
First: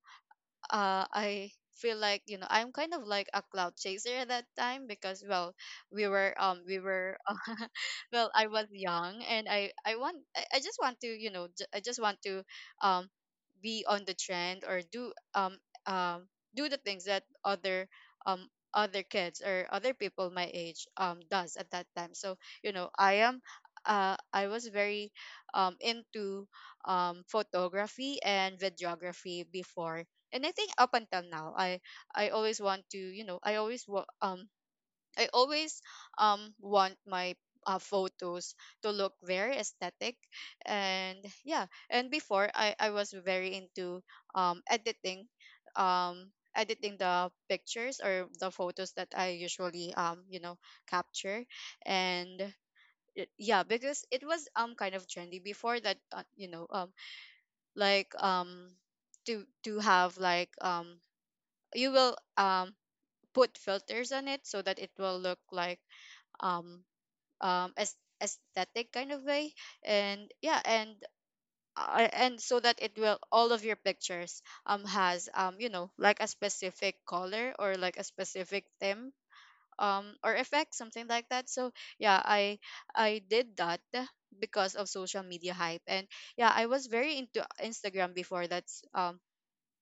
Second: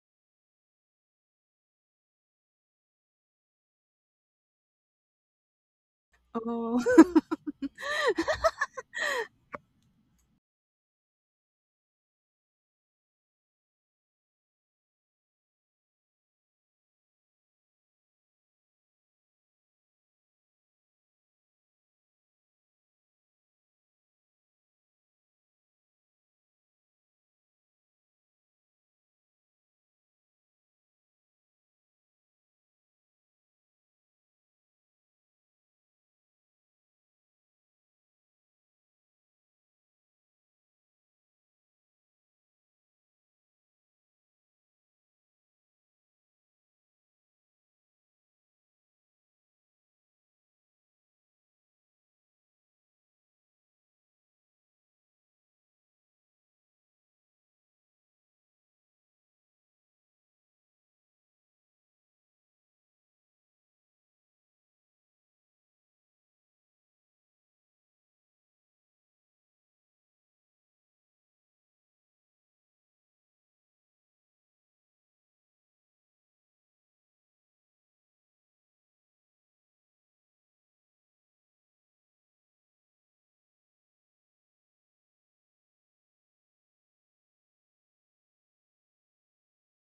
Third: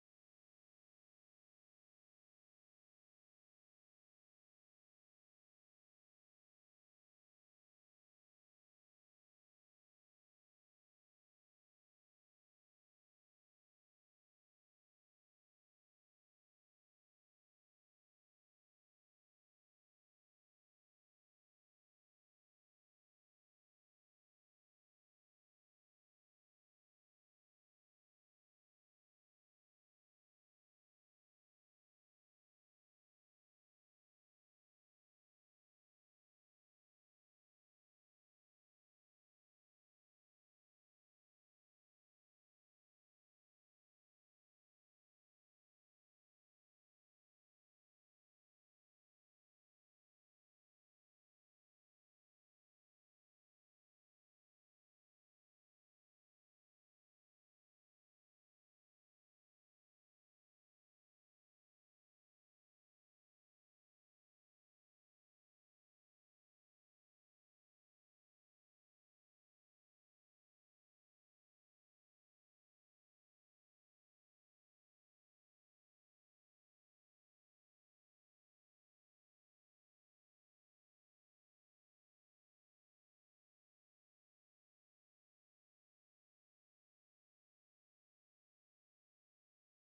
[SPEAKER 1] uh, I feel like, you know, I'm kind of like a cloud chaser at that time, because well, we were um we
[SPEAKER 2] Oh.
[SPEAKER 1] were (laughs) well, I was young, and I I want I, I just want to you know j- I just want to um be on the trend, or do um um do the things that other, um other kids, or other people my age um does at that time. So you know, I am uh I was very um into um photography and videography before. And I think up until now, I I always want to, you know, I always wa- um I always um want my, uh, photos to look very aesthetic. And yeah, and before, I, I was very into um editing um editing the pictures or the photos that I usually um you know capture. And it- yeah, because it was um kind of trendy before. That uh, you know, um like um to to have like, um you will um put filters on it so that it will look like, um um as aesthetic kind of way. And yeah, and uh, and so that it will, all of your pictures um has, um you know, like a specific color or like a specific theme, um or effect, something like that. So yeah, i i did that because of social media hype. And yeah, I was very into Instagram before. That's um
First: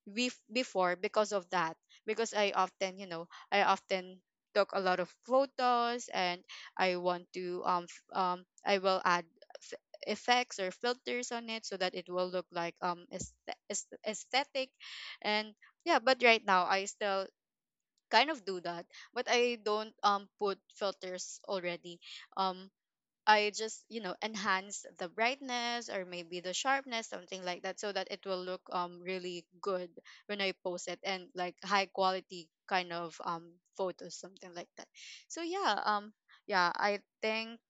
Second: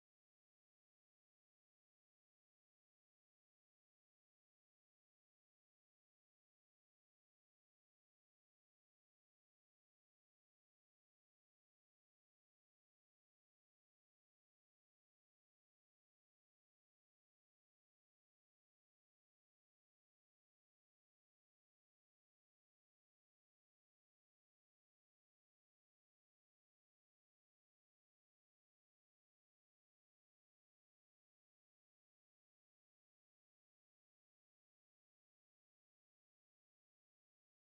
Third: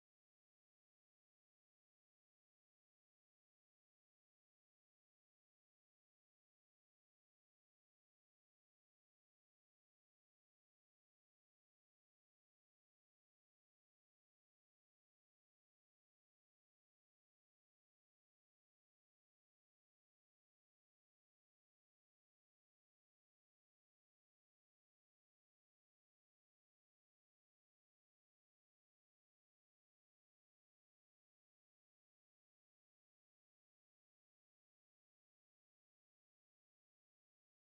[SPEAKER 1] bef before, because of that. Because i often you know I often took a lot of photos, and I want to, um f- um I will add f- effects or filters on it so that it will look like um aesthe- aesthe- aesthetic. And yeah, but right now I still kind of do that, but I don't um put filters already. um I just, you know, enhance the brightness, or maybe the sharpness, something like that, so that it will look um really good when I post it, and like high quality kind of um photos, something like that. So yeah, um yeah, I think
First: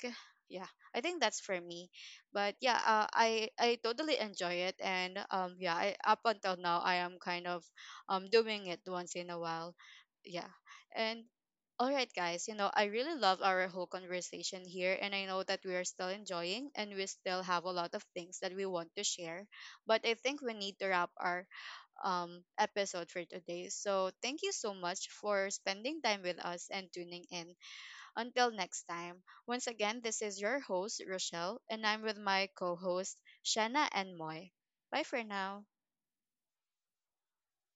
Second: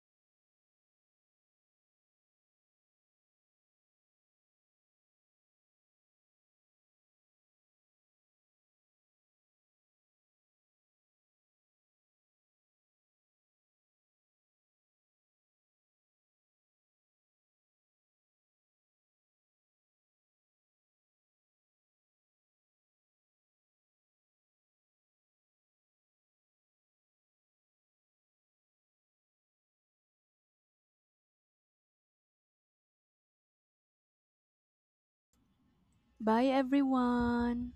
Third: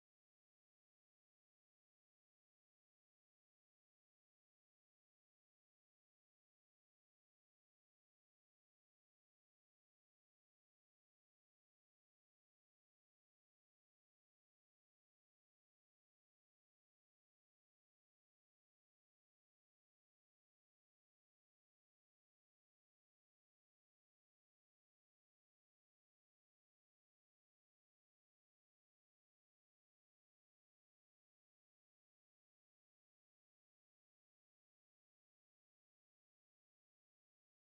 [SPEAKER 1] yeah, I think that's for me. But yeah, uh, I I totally enjoy it, and um yeah, I, up until now I am kind of um doing it once in a while. Yeah. And all right, guys, you know, I really love our whole conversation here, and I know that we are still enjoying, and we still have a lot of things that we want to share. But I think we need to wrap our um, episode for today. So thank you so much for spending time with us and tuning in. Until next time, once again, this is your host, Rochelle, and I'm with my co host, Shanna and Moy. Bye for now.
[SPEAKER 2] (laughs) Bye everyone.